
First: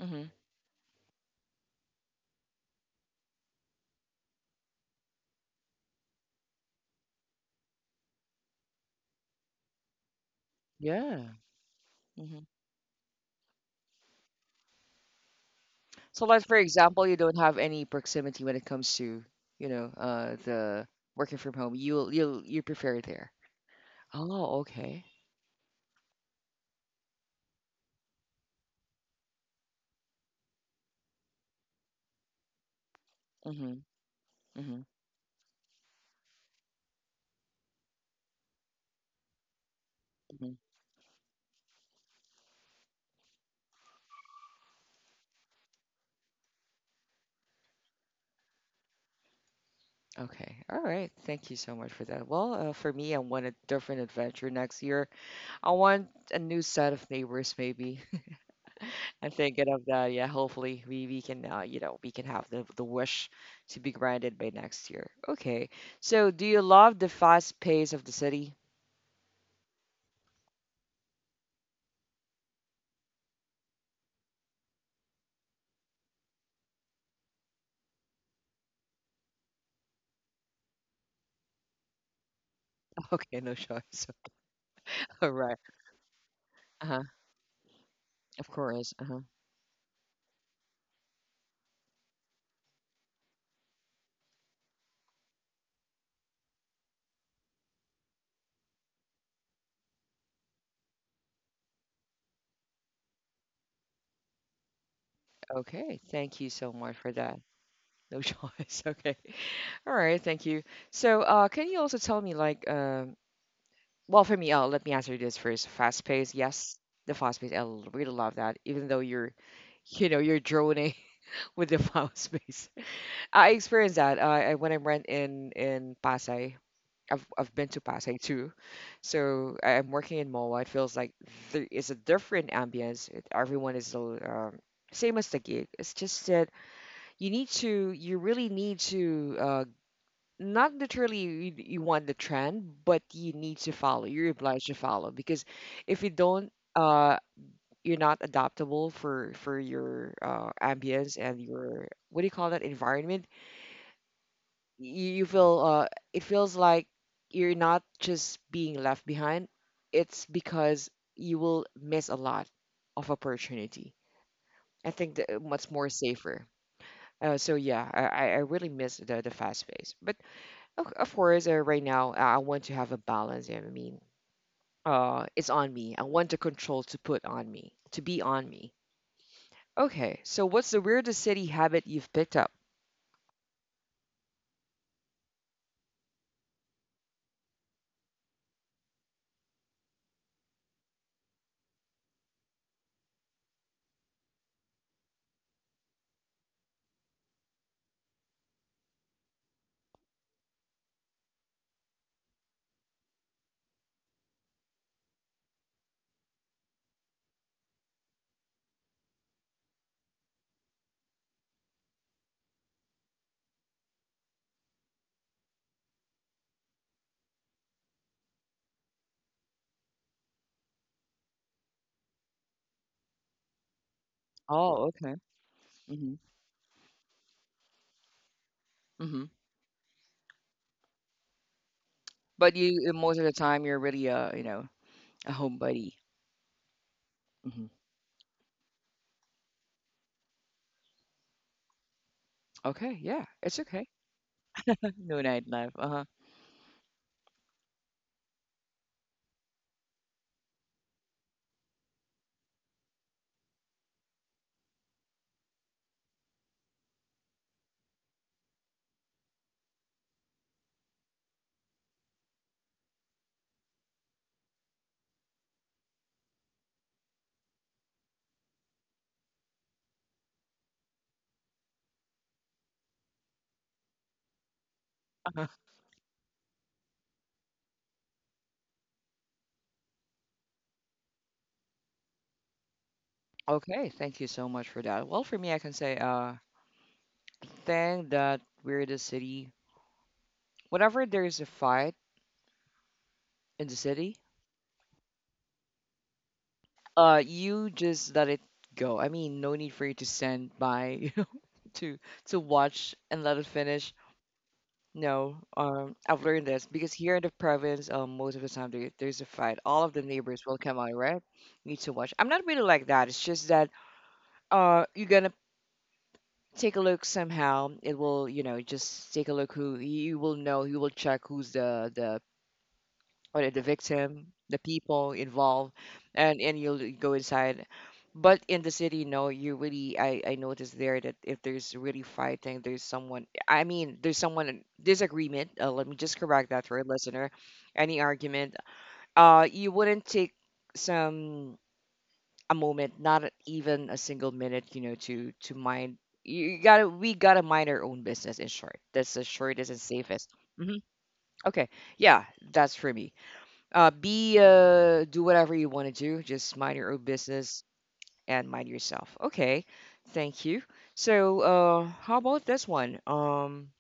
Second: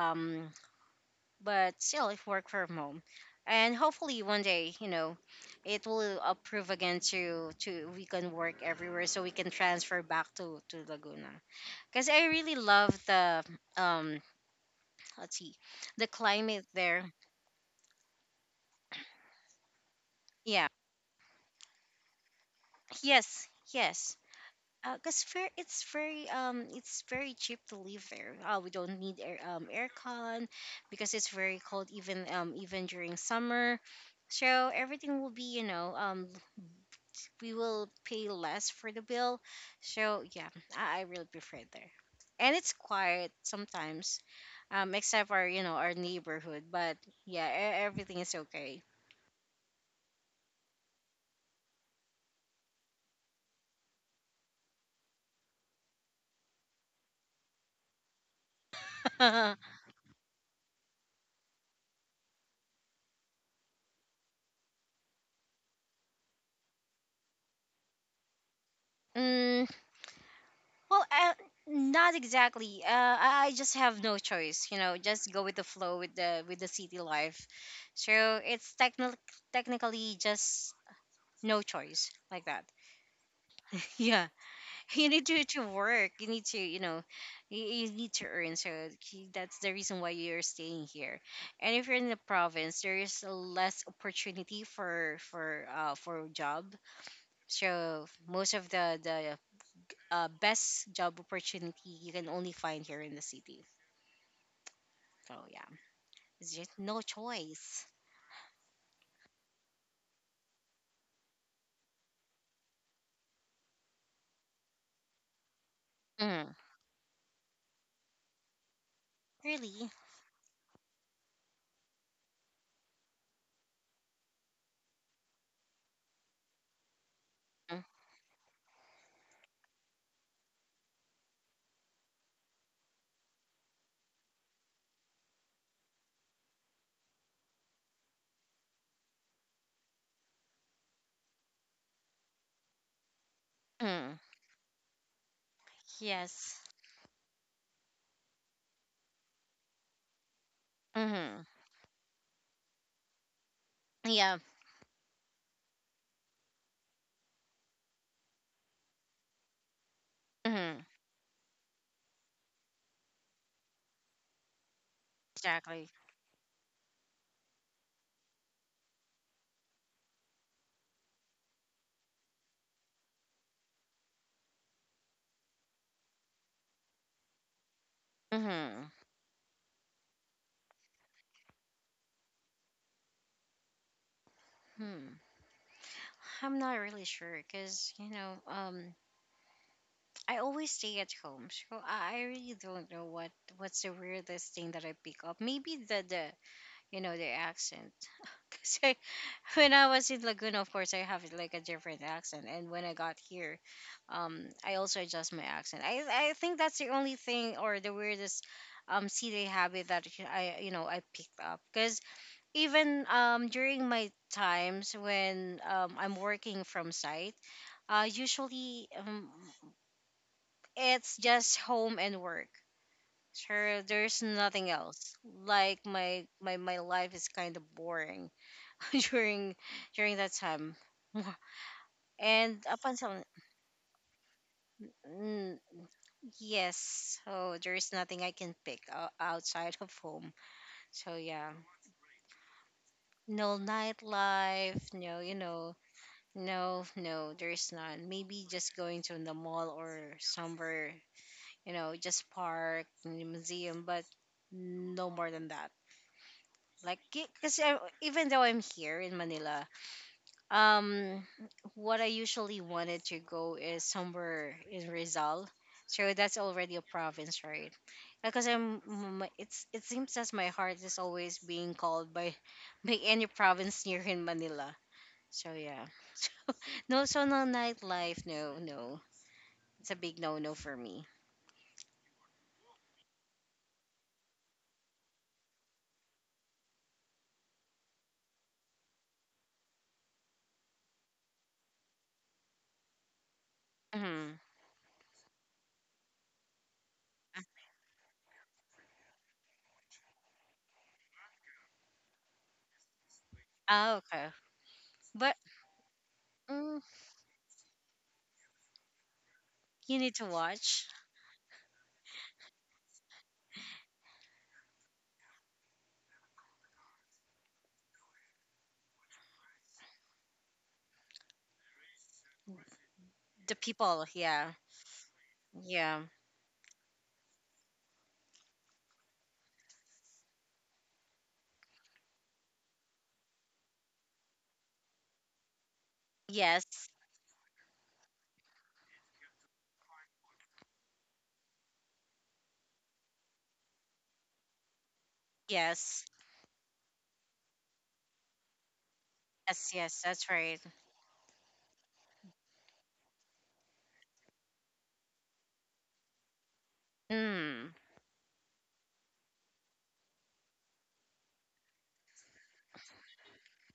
S1: Hmm.
S2: but still if work from home, and hopefully one day, you know, it will approve again to we can work everywhere, so we can transfer back to Laguna,
S1: Yeah.
S2: because I really love the um let's see, the
S1: So like for
S2: climate there.
S1: example, you don't have any proximity when it comes to,
S2: Yeah.
S1: the working from home. You prefer it there.
S2: Yes. Yes,
S1: Oh, okay.
S2: because it's very cheap to live there. We don't need air aircon because it's very cold, even even during summer.
S1: Mhm.
S2: So
S1: Mhm.
S2: everything will be, you know, we will pay less for the bill. So yeah,
S1: Mhm.
S2: I really prefer it there. And it's quiet sometimes, except our you know our neighborhood. But yeah, everything is okay.
S1: Okay. All right. Thank you so much for that. Well, for me, I want a different adventure next year. I want a new set of neighbors maybe. I'm
S2: Mm.
S1: thinking of that. Yeah, hopefully we can have the wish to be granted by next year. Okay. So, do you love the fast pace of the city?
S2: Well, uh, not exactly. I just have no choice. You know, just go with the flow with the city life. So it's technically just no choice like that.
S1: Okay, no choice.
S2: Yeah. You need
S1: All right.
S2: to work, you need to, you
S1: Uh-huh.
S2: know, you need to
S1: Of
S2: earn. So
S1: course. Uh-huh.
S2: that's the reason why you're staying here. And if you're in the province, there is less opportunity for for job. So most of the best job opportunity you can only find here in the city. So yeah,
S1: Okay. Thank you
S2: it's
S1: so
S2: just
S1: much
S2: no
S1: for that.
S2: choice.
S1: No choice. Okay. All right. Thank you. So, can you also tell me, like, well, for me, let me answer this first. Fast pace.
S2: Mm.
S1: Yes, the fast pace. I really love that. Even though you're,
S2: Really.
S1: you know, you're droning with the fast pace. I experienced that. I When I went in Pasay. I've been to
S2: Mm.
S1: Pasay too, so I'm working in Moa. It feels like there is a different ambience. Everyone is same as the gig. It's just that you really need to not literally you, want the trend but you need to follow,
S2: Mm.
S1: you're obliged to follow, because if you don't,
S2: Yes.
S1: you're not adaptable for your ambience and
S2: Mm-hmm.
S1: your, what do you call that, environment.
S2: Yeah.
S1: You feel, it feels like you're not just being left behind. It's
S2: Mm-hmm.
S1: because you will miss a lot of opportunity. I think that, much more
S2: Exactly.
S1: safer. So yeah, I really miss the fast pace. But, of course, right now, I want to have a balance. I mean, it's on me. I want the control to put on me, to be on me.
S2: Mm-hmm.
S1: Okay, so what's the weirdest city habit you've picked up?
S2: Hmm. I'm not really sure, because you know, I always stay at home, so I really don't know what what's the weirdest thing that I pick up. Maybe the the accent, because I, when I was in Laguna, of course, I have like a different accent, and when I got here, I also adjust my accent. I think that's the only thing, or the weirdest silly habit that I, I picked up, because even during my times when I'm working from site, usually, it's just home and work. Sure, there's nothing
S1: Oh, okay.
S2: else. Like
S1: Hmm.
S2: my life is kind of boring
S1: Hmm.
S2: during that time,
S1: But
S2: and up
S1: you, most of
S2: until.
S1: the time, you're really a
S2: Mm.
S1: homebody.
S2: Yes, so
S1: Hmm.
S2: there is nothing I can pick outside of home. So yeah,
S1: Okay, yeah, it's
S2: no
S1: okay.
S2: nightlife,
S1: No
S2: no, you
S1: nightlife.
S2: know,
S1: Uh-huh.
S2: no, there is none. Maybe just going to the mall or somewhere, you know, just park and the museum, but no more than that. Like, because even though I'm here in Manila, um, what I usually wanted to go is somewhere in Rizal. So that's already a province, right? Because it's it seems as my heart is always being called by, by any province near in Manila.
S1: Uh-huh.
S2: So yeah, no, so no nightlife, it's a big no no for me.
S1: Okay, thank you so much for that. Well, for me, I can say, thing that weirdest city. Whenever there's a fight in the city,
S2: Hmm.
S1: you just let it go. I mean, no need for you to send by, to to watch and let it finish.
S2: Ah, okay,
S1: No,
S2: but.
S1: I've learned this
S2: Mm.
S1: because here in the province, most of the time there's a fight, all of the
S2: You need to
S1: neighbors will come
S2: watch
S1: out, right? Need to watch. I'm not really like that. It's just that, you're gonna take a look. Somehow it will, just take a look, who you will know, you will check who's
S2: the
S1: the
S2: people.
S1: victim,
S2: Yeah.
S1: the people involved,
S2: Yeah.
S1: and you'll go inside. But in the city, no, you really I noticed there that if there's really fighting, there's someone. I mean, there's someone in disagreement. Let me just correct that for a
S2: Yes.
S1: listener. Any argument, you wouldn't take some a moment, not even a single minute, to mind.
S2: Yes.
S1: We gotta mind our own business. In short, that's the shortest
S2: Yes.
S1: and
S2: Yes.
S1: safest.
S2: That's right.
S1: Hmm. Okay, yeah, that's for me. Be do whatever you want to do. Just mind your own business
S2: Mm.
S1: and mind yourself. Okay, thank you. So, how about this one?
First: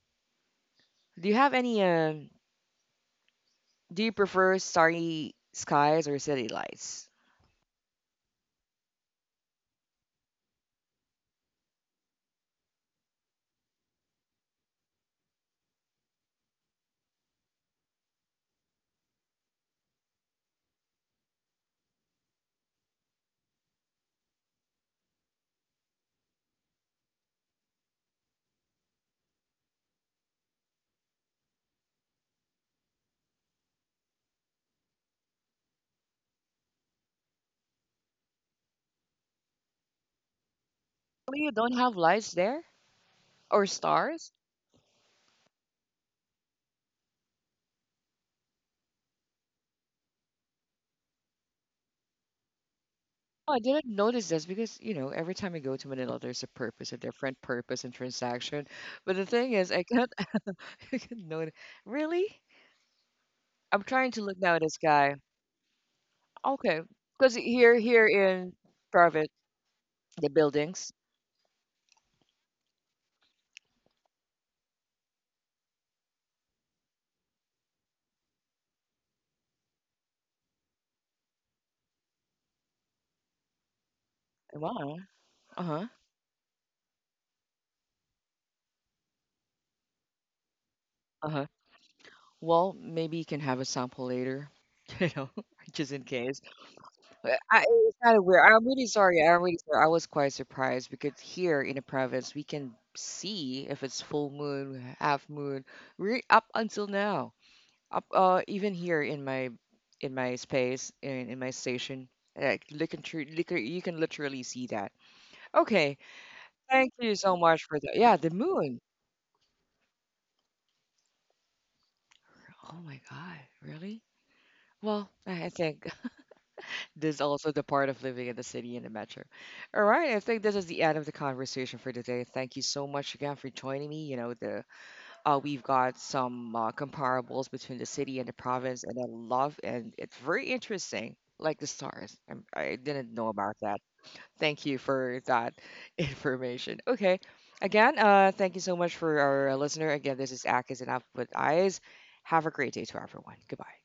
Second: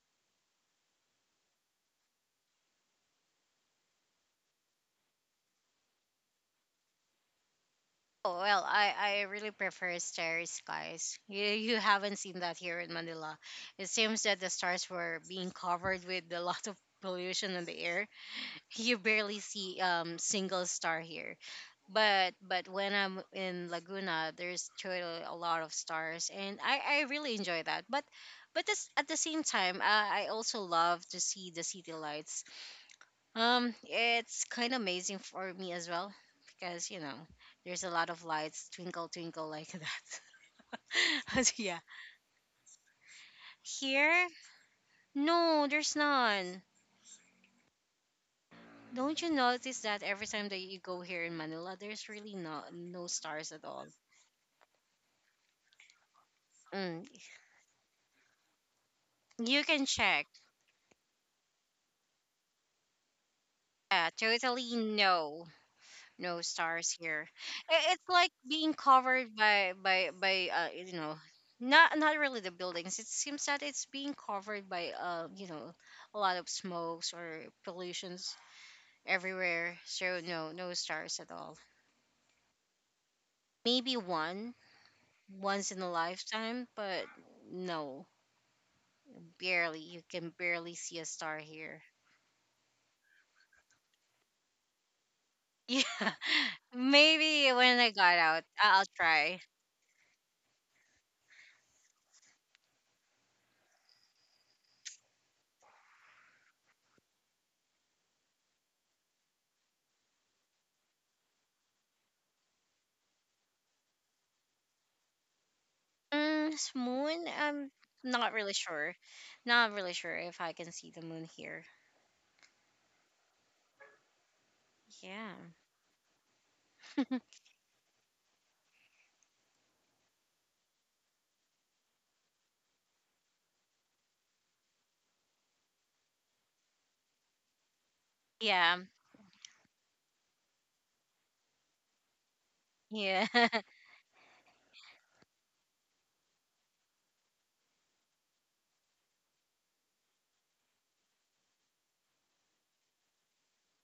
S1: Do you have any? Do you prefer starry skies or city lights?
S2: Oh, well, I really prefer starry skies. You haven't seen that here in Manila. It seems that the stars were being covered with a lot of pollution in the air. You barely see single star here, but when I'm in Laguna there's totally a lot of stars and I really enjoy that, but this, at the same time, I also love to see the city lights. It's kind of amazing for me as well, because you know there's a lot of lights, twinkle twinkle like that.
S1: Well,
S2: So
S1: you don't
S2: yeah,
S1: have lights there or
S2: here,
S1: stars.
S2: no, there's none. Don't you notice that every time that you go here in Manila, there's really no stars
S1: Oh, I
S2: at
S1: didn't
S2: all?
S1: notice this because every time I go to Manila, there's a purpose, a
S2: Mm.
S1: different purpose and transaction. But the thing
S2: You
S1: is, I
S2: can
S1: can't.
S2: check.
S1: I can't notice. Really, I'm
S2: Yeah,
S1: trying to look now at the
S2: totally
S1: sky.
S2: no no
S1: Okay,
S2: stars here.
S1: because here
S2: It's like
S1: in
S2: being
S1: private
S2: covered by
S1: the buildings.
S2: you know, not really the buildings. It seems that it's being covered by, you know, a lot of smokes or pollutions everywhere. So no stars at all. Maybe one,
S1: Wow. Uh huh.
S2: once in a lifetime, but no. Barely, you can barely see a
S1: Uh huh.
S2: star here.
S1: Well, maybe you can have a sample later. You know,
S2: Yeah,
S1: just in case. But
S2: maybe when I
S1: it's kind
S2: got
S1: of weird.
S2: out,
S1: I'm really
S2: I'll
S1: sorry.
S2: try.
S1: I'm really sorry. I was quite surprised because here in the province we can see if it's full moon, half moon, re up until now. Even here in my space in my station, like looking through, you can literally see that. Okay. Thank you
S2: Moon?
S1: so much
S2: I'm
S1: for that. Yeah, the
S2: not really
S1: moon.
S2: sure. Not really sure if I can see the moon here.
S1: Oh my God, really? Well,
S2: Yeah.
S1: I think this is also the part of living in the city and the metro. All right, I think this is the end of the conversation for today. Thank you so much again for joining me. You know, the we've got some comparables between the city and the
S2: Yeah.
S1: province, and I love, and it's very interesting, like the stars. I didn't know about
S2: Yeah.
S1: that. Thank you for that information. Okay. Again, thank you so much for our listener. Again, this is Akis and Up with Eyes. Have a great day to everyone. Goodbye.